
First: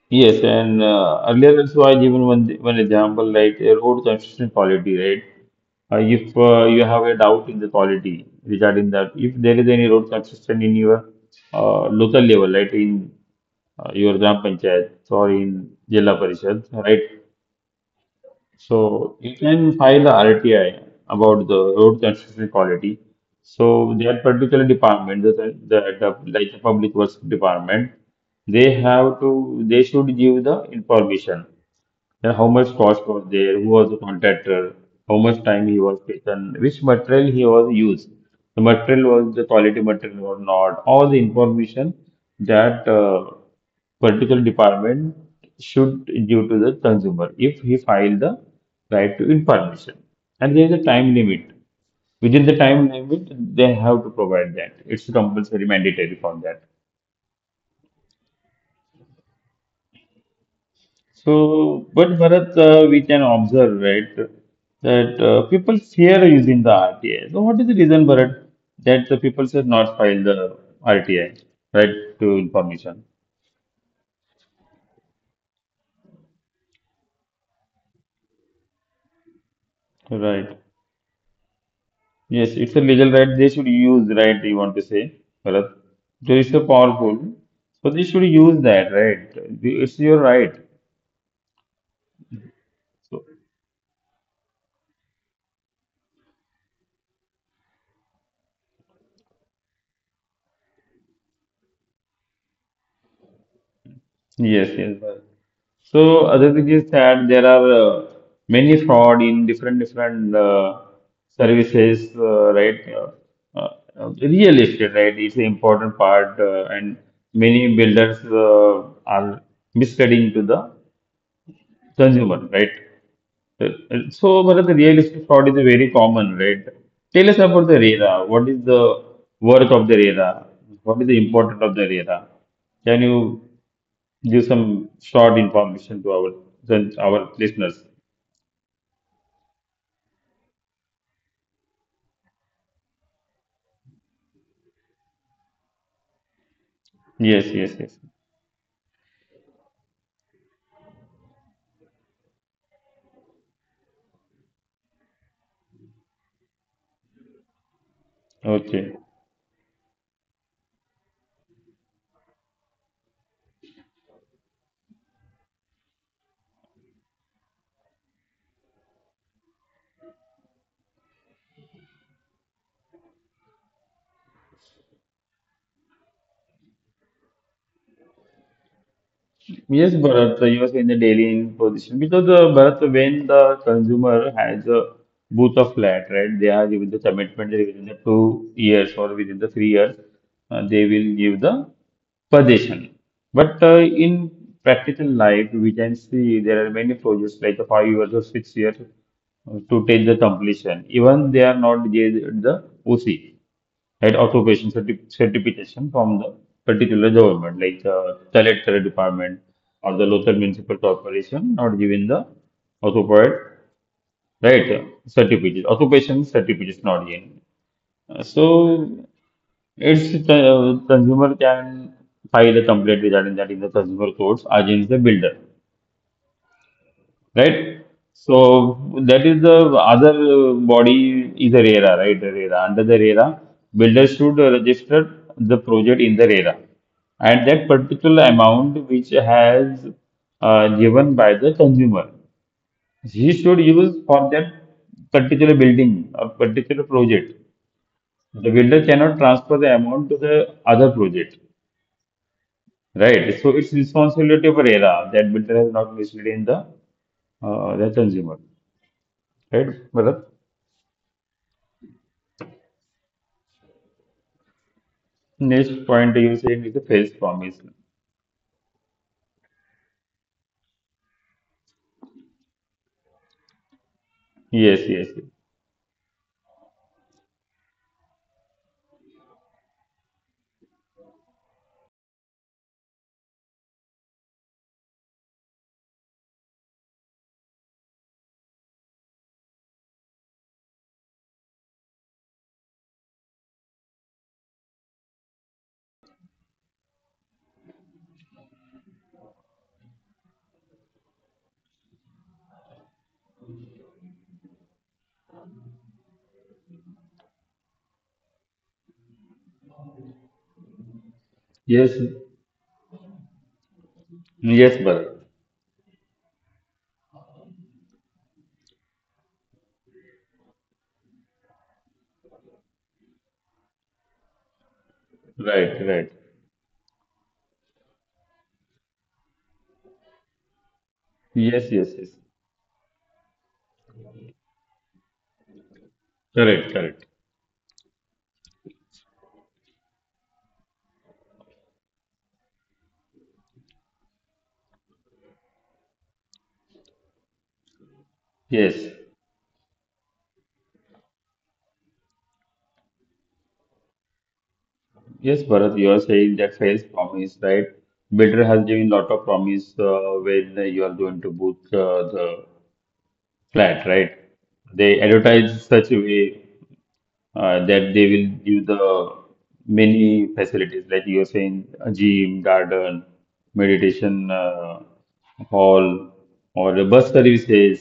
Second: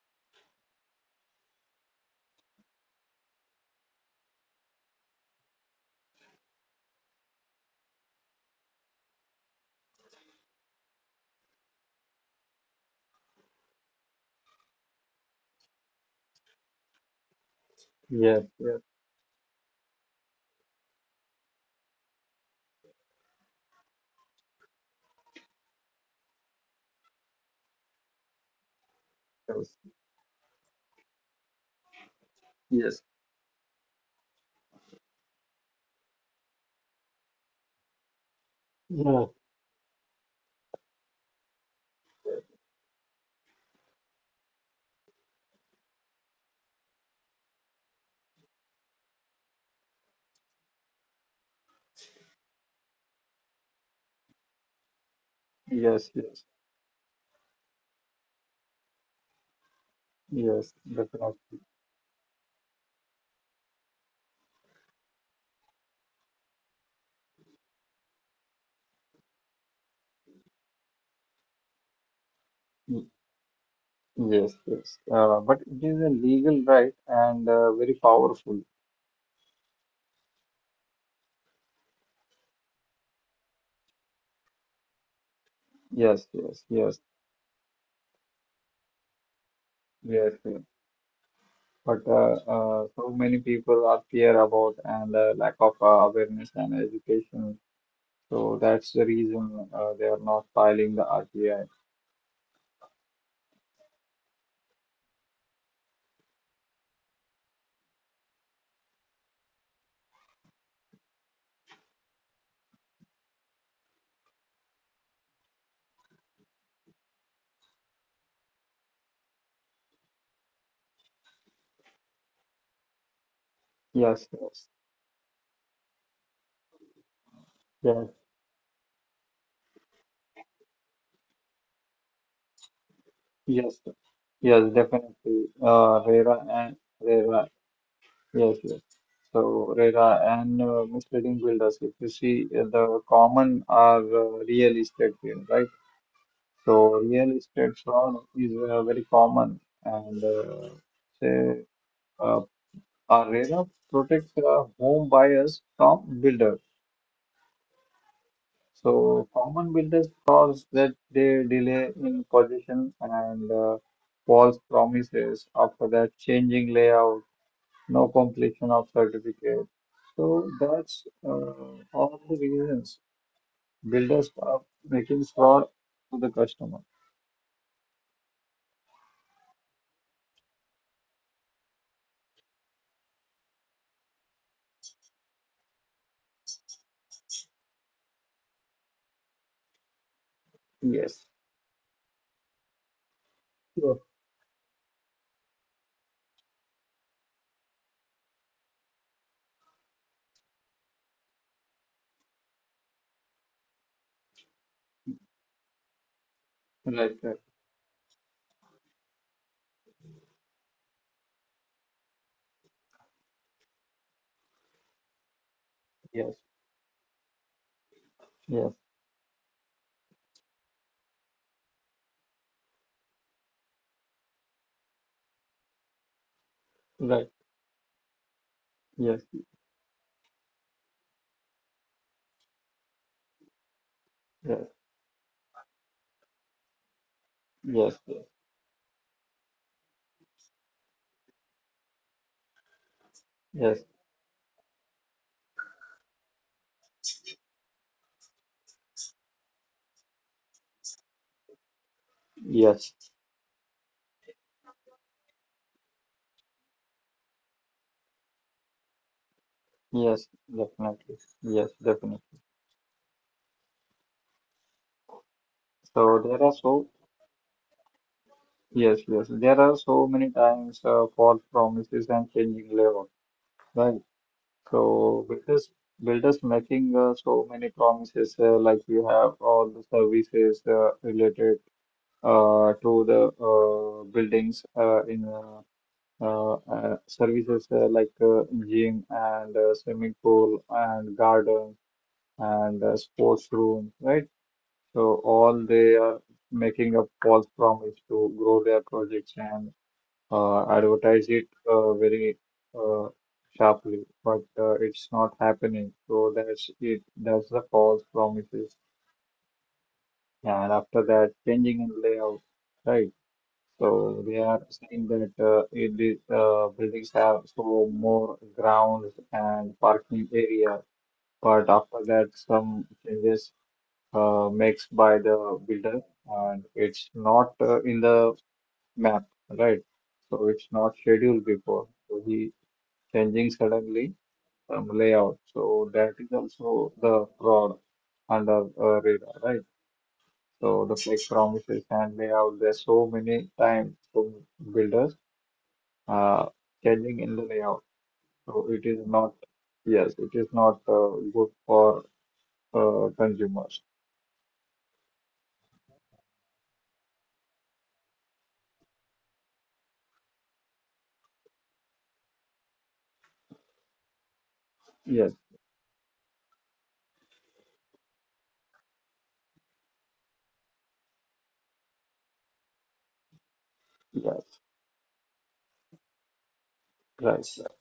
Speaker 1: Yes, and uh, earlier also I given one one example like a road construction quality, right? Uh, if uh, you have a doubt in the quality regarding that, if there is any road construction in your uh, local level, right, in uh, your Gram Panchayat or in Jilla Parishad, right?
Speaker 2: yes, yes,
Speaker 1: So you can file a R T I about the road construction quality. So that particular department, the, the, the like the public works department, they have
Speaker 2: yes,
Speaker 1: to they should give the information. Then how much
Speaker 2: yes,
Speaker 1: cost was there? Who was the contractor? How much time he was taken? Which material he was used? The
Speaker 2: yeah.
Speaker 1: material was the quality material or not? All the information that uh, particular department should give to the consumer if he filed the right to information. And there is a time limit. Within the time limit, they have to provide that. It's
Speaker 2: yes,
Speaker 1: compulsory,
Speaker 2: yes,
Speaker 1: mandatory for that.
Speaker 2: yes, definitely.
Speaker 1: So, but Bharat, uh, we can observe, right, that uh, people fear using the R T I. So, what is the reason, Bharat, that the people should not file the R T I, right, to
Speaker 2: Y-
Speaker 1: information?
Speaker 2: Yes, yes. Uh, but it is a legal right and uh, very powerful.
Speaker 1: Right. Yes, it's a legal right. They should use, right, you want to say, Bharat.
Speaker 2: Yes,
Speaker 1: So,
Speaker 2: yes,
Speaker 1: it's a
Speaker 2: yes,
Speaker 1: powerful. So, they should use that, right? It's
Speaker 2: yes,
Speaker 1: your
Speaker 2: yes.
Speaker 1: right.
Speaker 2: But uh, uh, so many
Speaker 1: So,
Speaker 2: people are fear about, and uh, lack of uh, awareness and education. So that's the reason uh, they are not filing the R B I.
Speaker 1: yes, yes, but- so other thing is that there are uh, many fraud in different different uh, services, uh, right? Uh, uh, uh, real estate, right? It's an important part, uh, and many builders uh, are misleading to the consumer, right? Uh, uh,
Speaker 2: Yes,
Speaker 1: So, Bharat,
Speaker 2: yes,
Speaker 1: the real estate fraud is a very common, right? Tell us about the
Speaker 2: yes,
Speaker 1: RERA. What is the worth of the RERA? What is the importance of the RERA? Can you
Speaker 2: yes,
Speaker 1: give
Speaker 2: yes,
Speaker 1: some short
Speaker 2: definitely.
Speaker 1: information
Speaker 2: Uh,
Speaker 1: to our
Speaker 2: RERA and
Speaker 1: then our
Speaker 2: RERA,
Speaker 1: listeners?
Speaker 2: yes, yes. So RERA and uh, misleading builders. If you see uh, the common are uh, real estate field, right? So real
Speaker 1: Yes,
Speaker 2: estate
Speaker 1: yes, yes.
Speaker 2: fraud is uh, very common, and uh, say uh, our RERA protects uh, home buyers from builders.
Speaker 1: Okay.
Speaker 2: So common builders cause that they delay in position and uh, false promises. After that, changing layout, no completion of certificate. So that's uh, all the reasons builders are making fraud to the customer.
Speaker 1: Yes, Bharat, you were saying the daily in position because uh, Bharat, when the consumer has a booth of flat, right? They are given the commitment that within the two years or within the three years, uh,
Speaker 2: Yes.
Speaker 1: they will give the possession.
Speaker 2: Sure.
Speaker 1: But uh, in practical life, we can see there are many projects like the five years or six years uh, to take the completion. Even they are not get the O C. Right, occupation certi- certification from the
Speaker 2: Right, right.
Speaker 1: particular government, like the collector department or the local municipal corporation, not given the occupied, right, uh, certificate,
Speaker 2: Yes,
Speaker 1: occupation certificate is not given. Uh,
Speaker 2: yes,
Speaker 1: So, it's uh, consumer can file a complaint regarding that in the consumer courts against the builder,
Speaker 2: right.
Speaker 1: right? So
Speaker 2: Yes,
Speaker 1: that is the other uh, body is a RERA, right? RERA. Under the RERA, builder should register the project in the RERA. And that
Speaker 2: yes, yes,
Speaker 1: particular amount which has uh, given by the consumer, he should
Speaker 2: yes,
Speaker 1: use for that particular building or particular project. The builder cannot transfer the amount to the other project,
Speaker 2: yes,
Speaker 1: right? So it's responsibility of RERA that builder has not misled in the uh, the consumer, right,
Speaker 2: yes,
Speaker 1: brother?
Speaker 2: yes, definitely. Yes, definitely.
Speaker 1: Next point
Speaker 2: So
Speaker 1: you
Speaker 2: there are
Speaker 1: saying is the
Speaker 2: so
Speaker 1: false promise.
Speaker 2: Yes, yes. There are so many times uh, false promises and changing layout, right?
Speaker 1: Yes, yes,
Speaker 2: So builders, builders making uh, so many promises, uh, like you have all the services uh, related uh, to the uh, buildings uh, in uh, uh, uh, services, uh, like uh, gym and uh, swimming pool and garden and uh, sports room, right? So all they are making a false promise to grow their projects, and uh, advertise it uh, very uh, sharply, but uh, it's not happening. So that's it. That's the false promises. And after that, changing
Speaker 1: yes,
Speaker 2: in layout, right? So they are
Speaker 1: yes,
Speaker 2: saying
Speaker 1: Bharat.
Speaker 2: that uh, it, is- uh, buildings have so more grounds and parking area, but after that, some changes uh, makes by the
Speaker 1: Right,
Speaker 2: builder,
Speaker 1: right.
Speaker 2: and it's not uh, in the map, right? So it's not scheduled
Speaker 1: Yes,
Speaker 2: before.
Speaker 1: yes, yes.
Speaker 2: So he. Changing suddenly um, layout. So that is also
Speaker 1: Correct, correct.
Speaker 2: the fraud under uh, radar, right? So the fake promises and layout, there's so many times for builders uh, changing in the layout. So it
Speaker 1: Yes,
Speaker 2: is not, yes, it is not uh, good for uh, consumers.
Speaker 1: yes, Bharat, you are saying that false promise, right? Builder has given lot of promise uh, when you are going to book uh, the flat, right? They
Speaker 2: Yes,
Speaker 1: advertise such a way. uh, that they will give the many facilities like you are saying a gym, garden, meditation
Speaker 2: yes,
Speaker 1: uh, hall or the bus
Speaker 2: right, right,
Speaker 1: services,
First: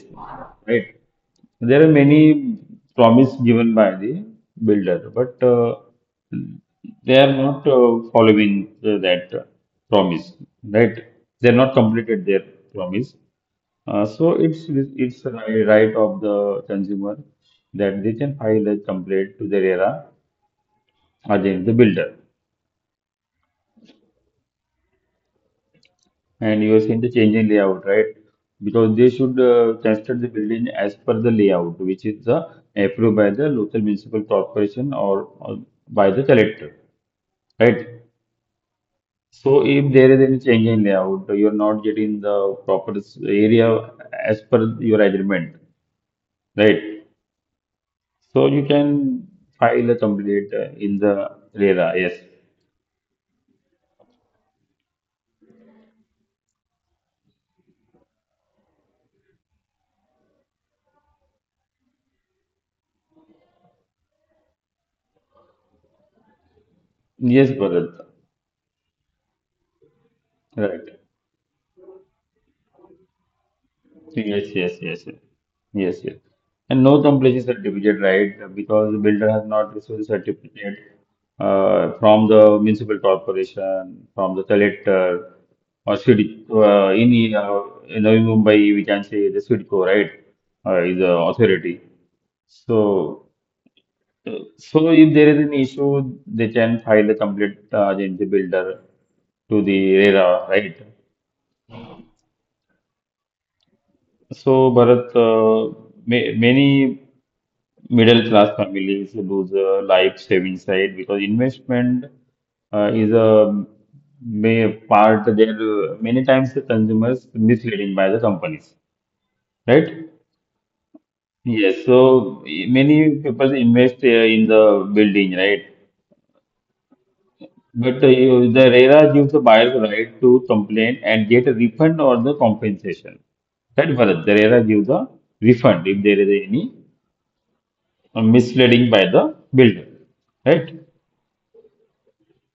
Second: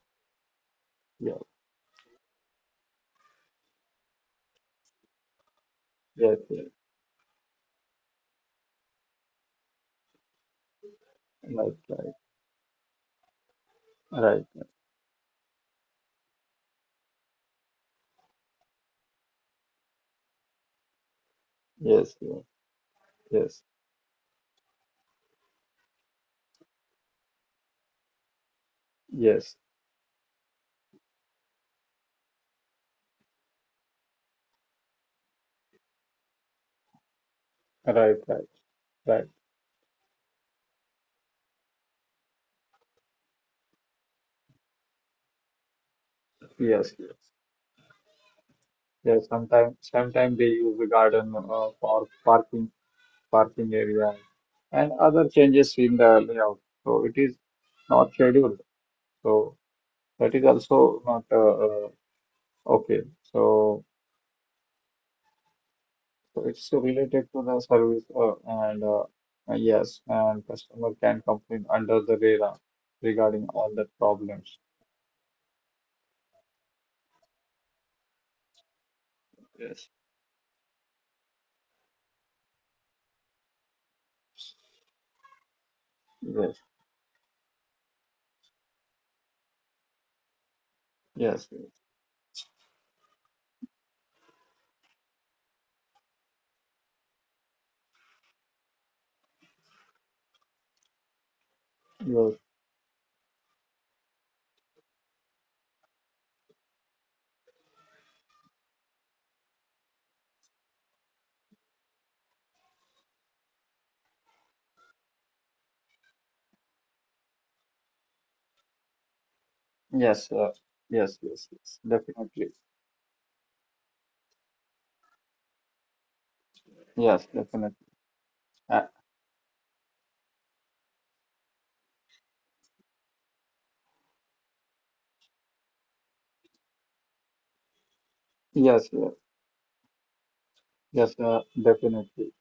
Speaker 1: right?
Speaker 2: yes,
Speaker 1: There are many promise given by the builder but uh,
Speaker 2: yes, yes,
Speaker 1: they are not uh, following uh, that uh, promise, right? They are not
Speaker 2: right,
Speaker 1: completed their promise. Uh, so
Speaker 2: right, right,
Speaker 1: it's it's a right of the consumer that they can file a complaint to their era against the
Speaker 2: yes,
Speaker 1: builder.
Speaker 2: yes, yes,
Speaker 1: And you are seeing the change in layout, right? Because they should
Speaker 2: yes,
Speaker 1: uh, construct the building as per the layout, which is uh, approved by the local municipal corporation or, or by the collector, right?
Speaker 2: right, right, right,
Speaker 1: So if there is any change in layout, you are not getting the proper s- area as per your agreement,
Speaker 2: yes,
Speaker 1: right?
Speaker 2: yes.
Speaker 1: So you
Speaker 2: Yeah,
Speaker 1: can
Speaker 2: sometimes
Speaker 1: file a
Speaker 2: sometimes they
Speaker 1: complaint uh,
Speaker 2: use the
Speaker 1: in
Speaker 2: garden
Speaker 1: the
Speaker 2: uh,
Speaker 1: RERA.
Speaker 2: for
Speaker 1: Yes,
Speaker 2: parking parking area and other changes in the layout. So it is not scheduled. So that is also not uh, uh, okay. So, so it's related to
Speaker 1: yes,
Speaker 2: the service,
Speaker 1: Bharat.
Speaker 2: uh, and uh, uh, yes, and customer
Speaker 1: Right.
Speaker 2: can complain under the radar regarding all the
Speaker 1: Yes,
Speaker 2: problems.
Speaker 1: yes, yes, yes, yes. Yes. And no completion certificate, right? Because the builder has not
Speaker 2: Yes,
Speaker 1: received the certificate uh, from the municipal corporation, from the collector or city.
Speaker 2: yes,
Speaker 1: Uh, in uh, in Navi Mumbai, we can say the CIDCO, right? Uh, is the
Speaker 2: yes, yes,
Speaker 1: authority. So So if there is an issue, they can file a complete uh, agility builder to the RERA, right?
Speaker 2: yes,
Speaker 1: So Bharat, uh, ma- many middle class families lose a life savings side because investment uh, is a may part there uh, many times the consumers misleading by the companies, right?
Speaker 2: yes, uh, yes, yes, yes,
Speaker 1: Yes,
Speaker 2: definitely.
Speaker 1: so many people invest uh, in the building, right?
Speaker 2: Yes, definitely.
Speaker 1: But uh, you- the
Speaker 2: Uh,
Speaker 1: RERA gives the buyer the right to complain and get a refund or the compensation. That Bharat, the RERA gives the refund if there is any uh, misleading
Speaker 2: yes,
Speaker 1: by
Speaker 2: yes.
Speaker 1: the builder, right?
Speaker 2: Yes, uh, Definitely.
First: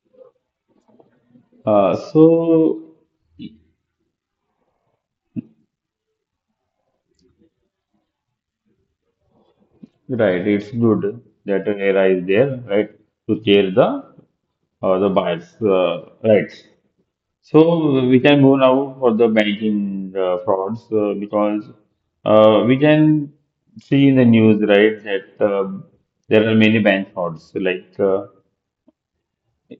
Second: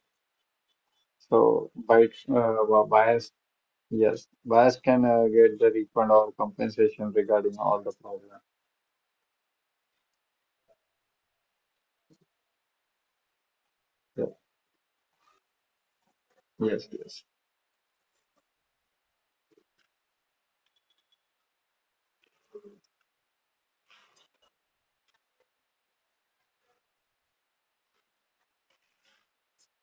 Speaker 2: So
Speaker 1: Uh,
Speaker 2: bias, uh,
Speaker 1: so,
Speaker 2: wa- bias, yes, bias can uh, get the refund or compensation regarding all the problem.
Speaker 1: right, it's good that RERA is there, right, to care the
Speaker 2: Yeah.
Speaker 1: uh, the buyer's uh, rights.
Speaker 2: Yes, yes,
Speaker 1: So we can go now for the banking uh, frauds uh, because uh, we can see in the news, right, that uh, there are many bank frauds. Like uh,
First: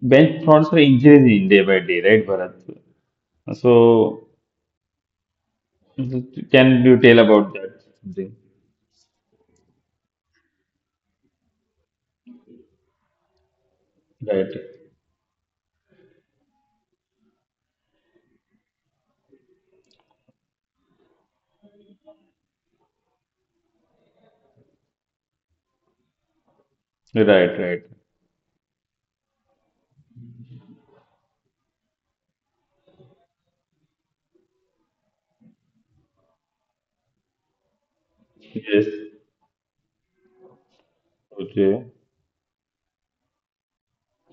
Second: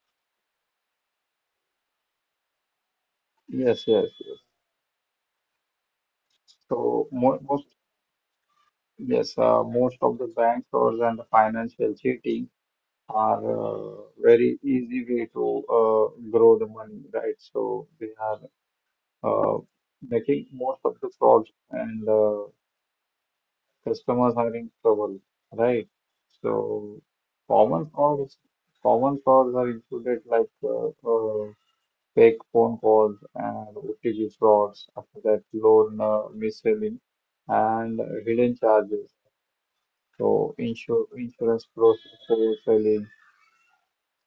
Speaker 1: bank frauds are increasing day by day, right, Bharat?
Speaker 2: yes, yes,
Speaker 1: So
Speaker 2: yes.
Speaker 1: can you
Speaker 2: So
Speaker 1: tell
Speaker 2: mo
Speaker 1: about
Speaker 2: most,
Speaker 1: that something?
Speaker 2: yes, uh, most of the bank frauds and the financial cheating are uh,
Speaker 1: Right,
Speaker 2: very easy way to uh, grow the money, right? So they are uh, making most of the frauds, and uh, customers having trouble, right? So
Speaker 1: right, right.
Speaker 2: common frauds, common frauds are included, like uh, uh, fake phone calls and O T P frauds. After that, loan uh, mis-selling and hidden
Speaker 1: Yes.
Speaker 2: charges. So insur insurance
Speaker 1: Okay.
Speaker 2: process selling.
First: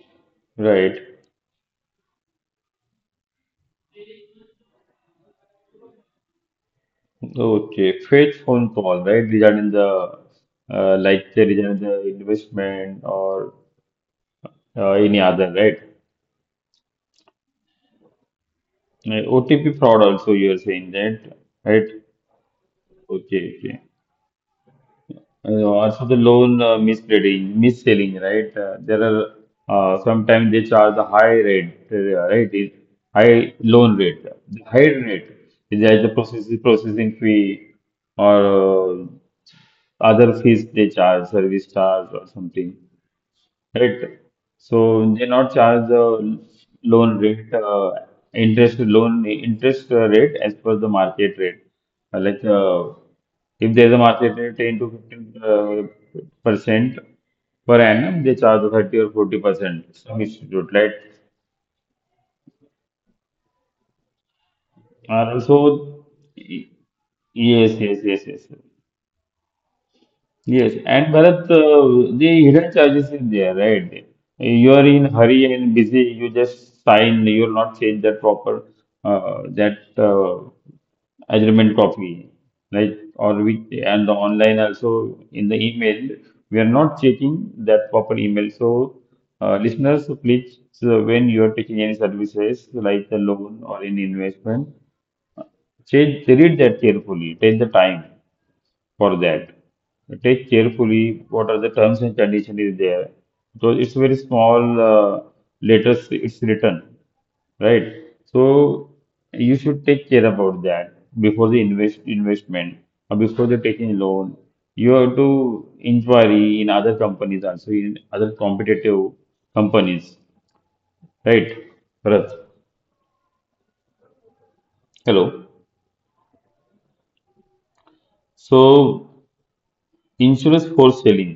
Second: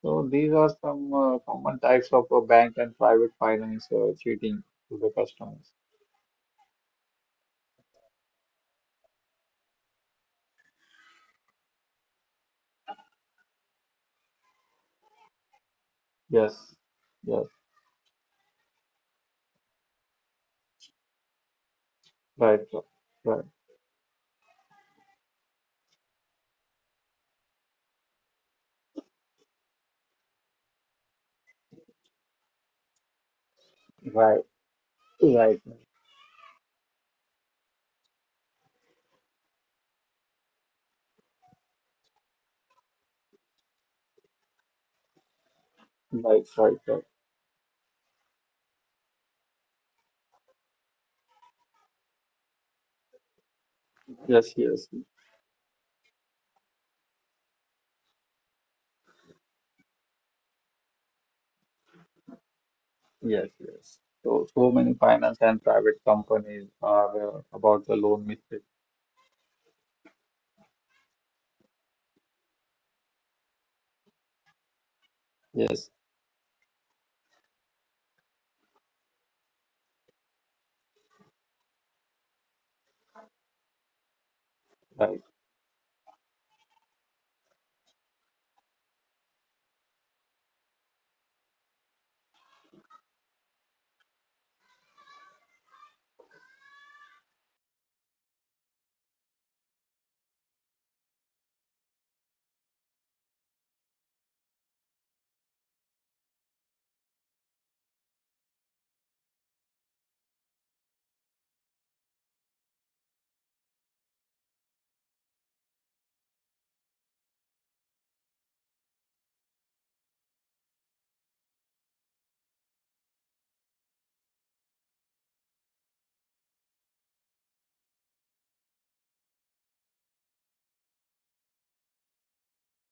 Speaker 2: So these are
Speaker 1: Right.
Speaker 2: some uh, common types of uh, bank and private finance uh, cheating to the customers.
Speaker 1: Okay. Fake phone call, right, regarding the uh, like the regarding the investment or. Uh, any other, right?
Speaker 2: Yes, yes,
Speaker 1: Uh, O T P fraud also you are saying that, right?
Speaker 2: right, right,
Speaker 1: Okay, okay. Uh, also the loan uh, misleading, mis-selling, right? Uh, there are uh, sometimes they charge a high rate, uh, right? It, high loan rate,
Speaker 2: right,
Speaker 1: the high rate
Speaker 2: right,
Speaker 1: is either processing processing fee or uh, other fees they charge, service charge or something. Correct.
Speaker 2: right, right. right.
Speaker 1: So they not charge the loan rate, uh, interest loan interest uh, rate as per the market rate. Uh, Like
Speaker 2: Yes,
Speaker 1: uh,
Speaker 2: yes,
Speaker 1: if there is a market rate ten to fifteen uh, percent per annum, they charge thirty or forty percent. Some institute, right?
Speaker 2: yes, yes. So, so many finance and private companies
Speaker 1: Are
Speaker 2: are uh,
Speaker 1: also,
Speaker 2: about the loan
Speaker 1: yes,
Speaker 2: mistake.
Speaker 1: yes, yes, yes. Yes. Yes, and Bharat, uh, the hidden charges is there, right?
Speaker 2: Yes,
Speaker 1: You are in hurry and busy. You just sign. You will not change that proper uh, that uh, agreement copy, right? Or we
Speaker 2: right.
Speaker 1: and the online also in the email we are not checking that proper email. So uh, listeners, please uh, when you are taking any services like the loan or any investment, check read that carefully. Take the time for that. Take carefully what are the terms and conditions is there. So it's very small uh, letters it's written, right? So you should take care about that before the invest investment or before the taking loan. You have to inquiry in other companies also in other competitive companies, right? Bharat, hello. So insurance for selling.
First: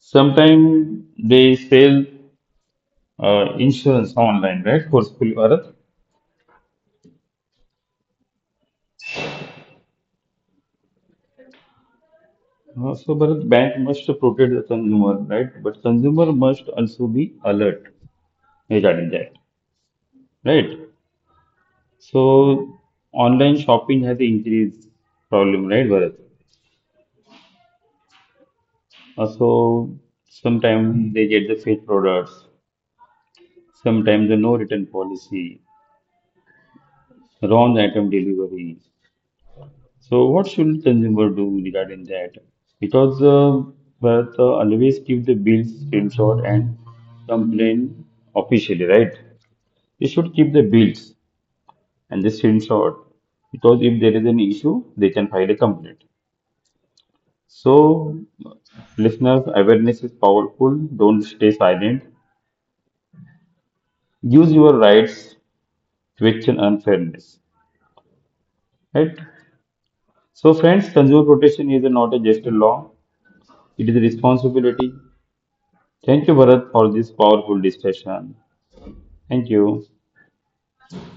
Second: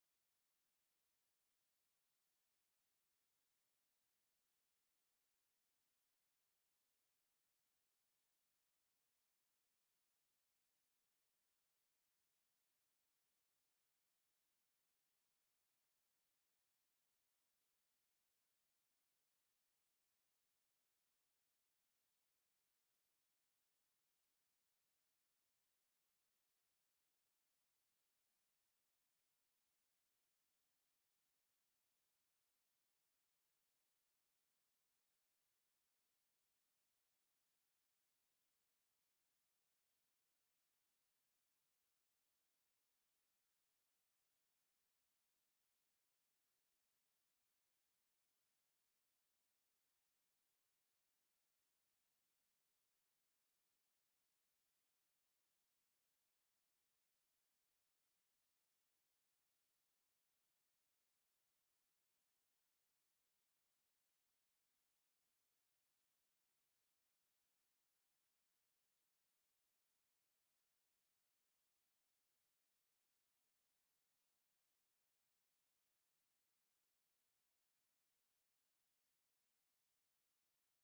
Speaker 1: Sometimes they sell uh, insurance online, right, for School Bharat. Uh, so Bharat bank must protect the consumer, right? But consumer must also be alert regarding that, right? So online shopping has increased problem, right, Bharat? Uh, so sometimes they get the fake products, sometimes the no return policy, wrong item delivery. So what should consumer do regarding that? Because uh, but uh, always keep the bills screenshot and complain officially, right? They should keep the bills and the screenshot because if there is an issue, they can file a complaint. So listeners, awareness is powerful. Don't stay silent. Use your rights, question unfairness, right? So friends, consumer protection is not a just a law; it is a responsibility. Thank you, Bharat, for this powerful discussion. Thank you.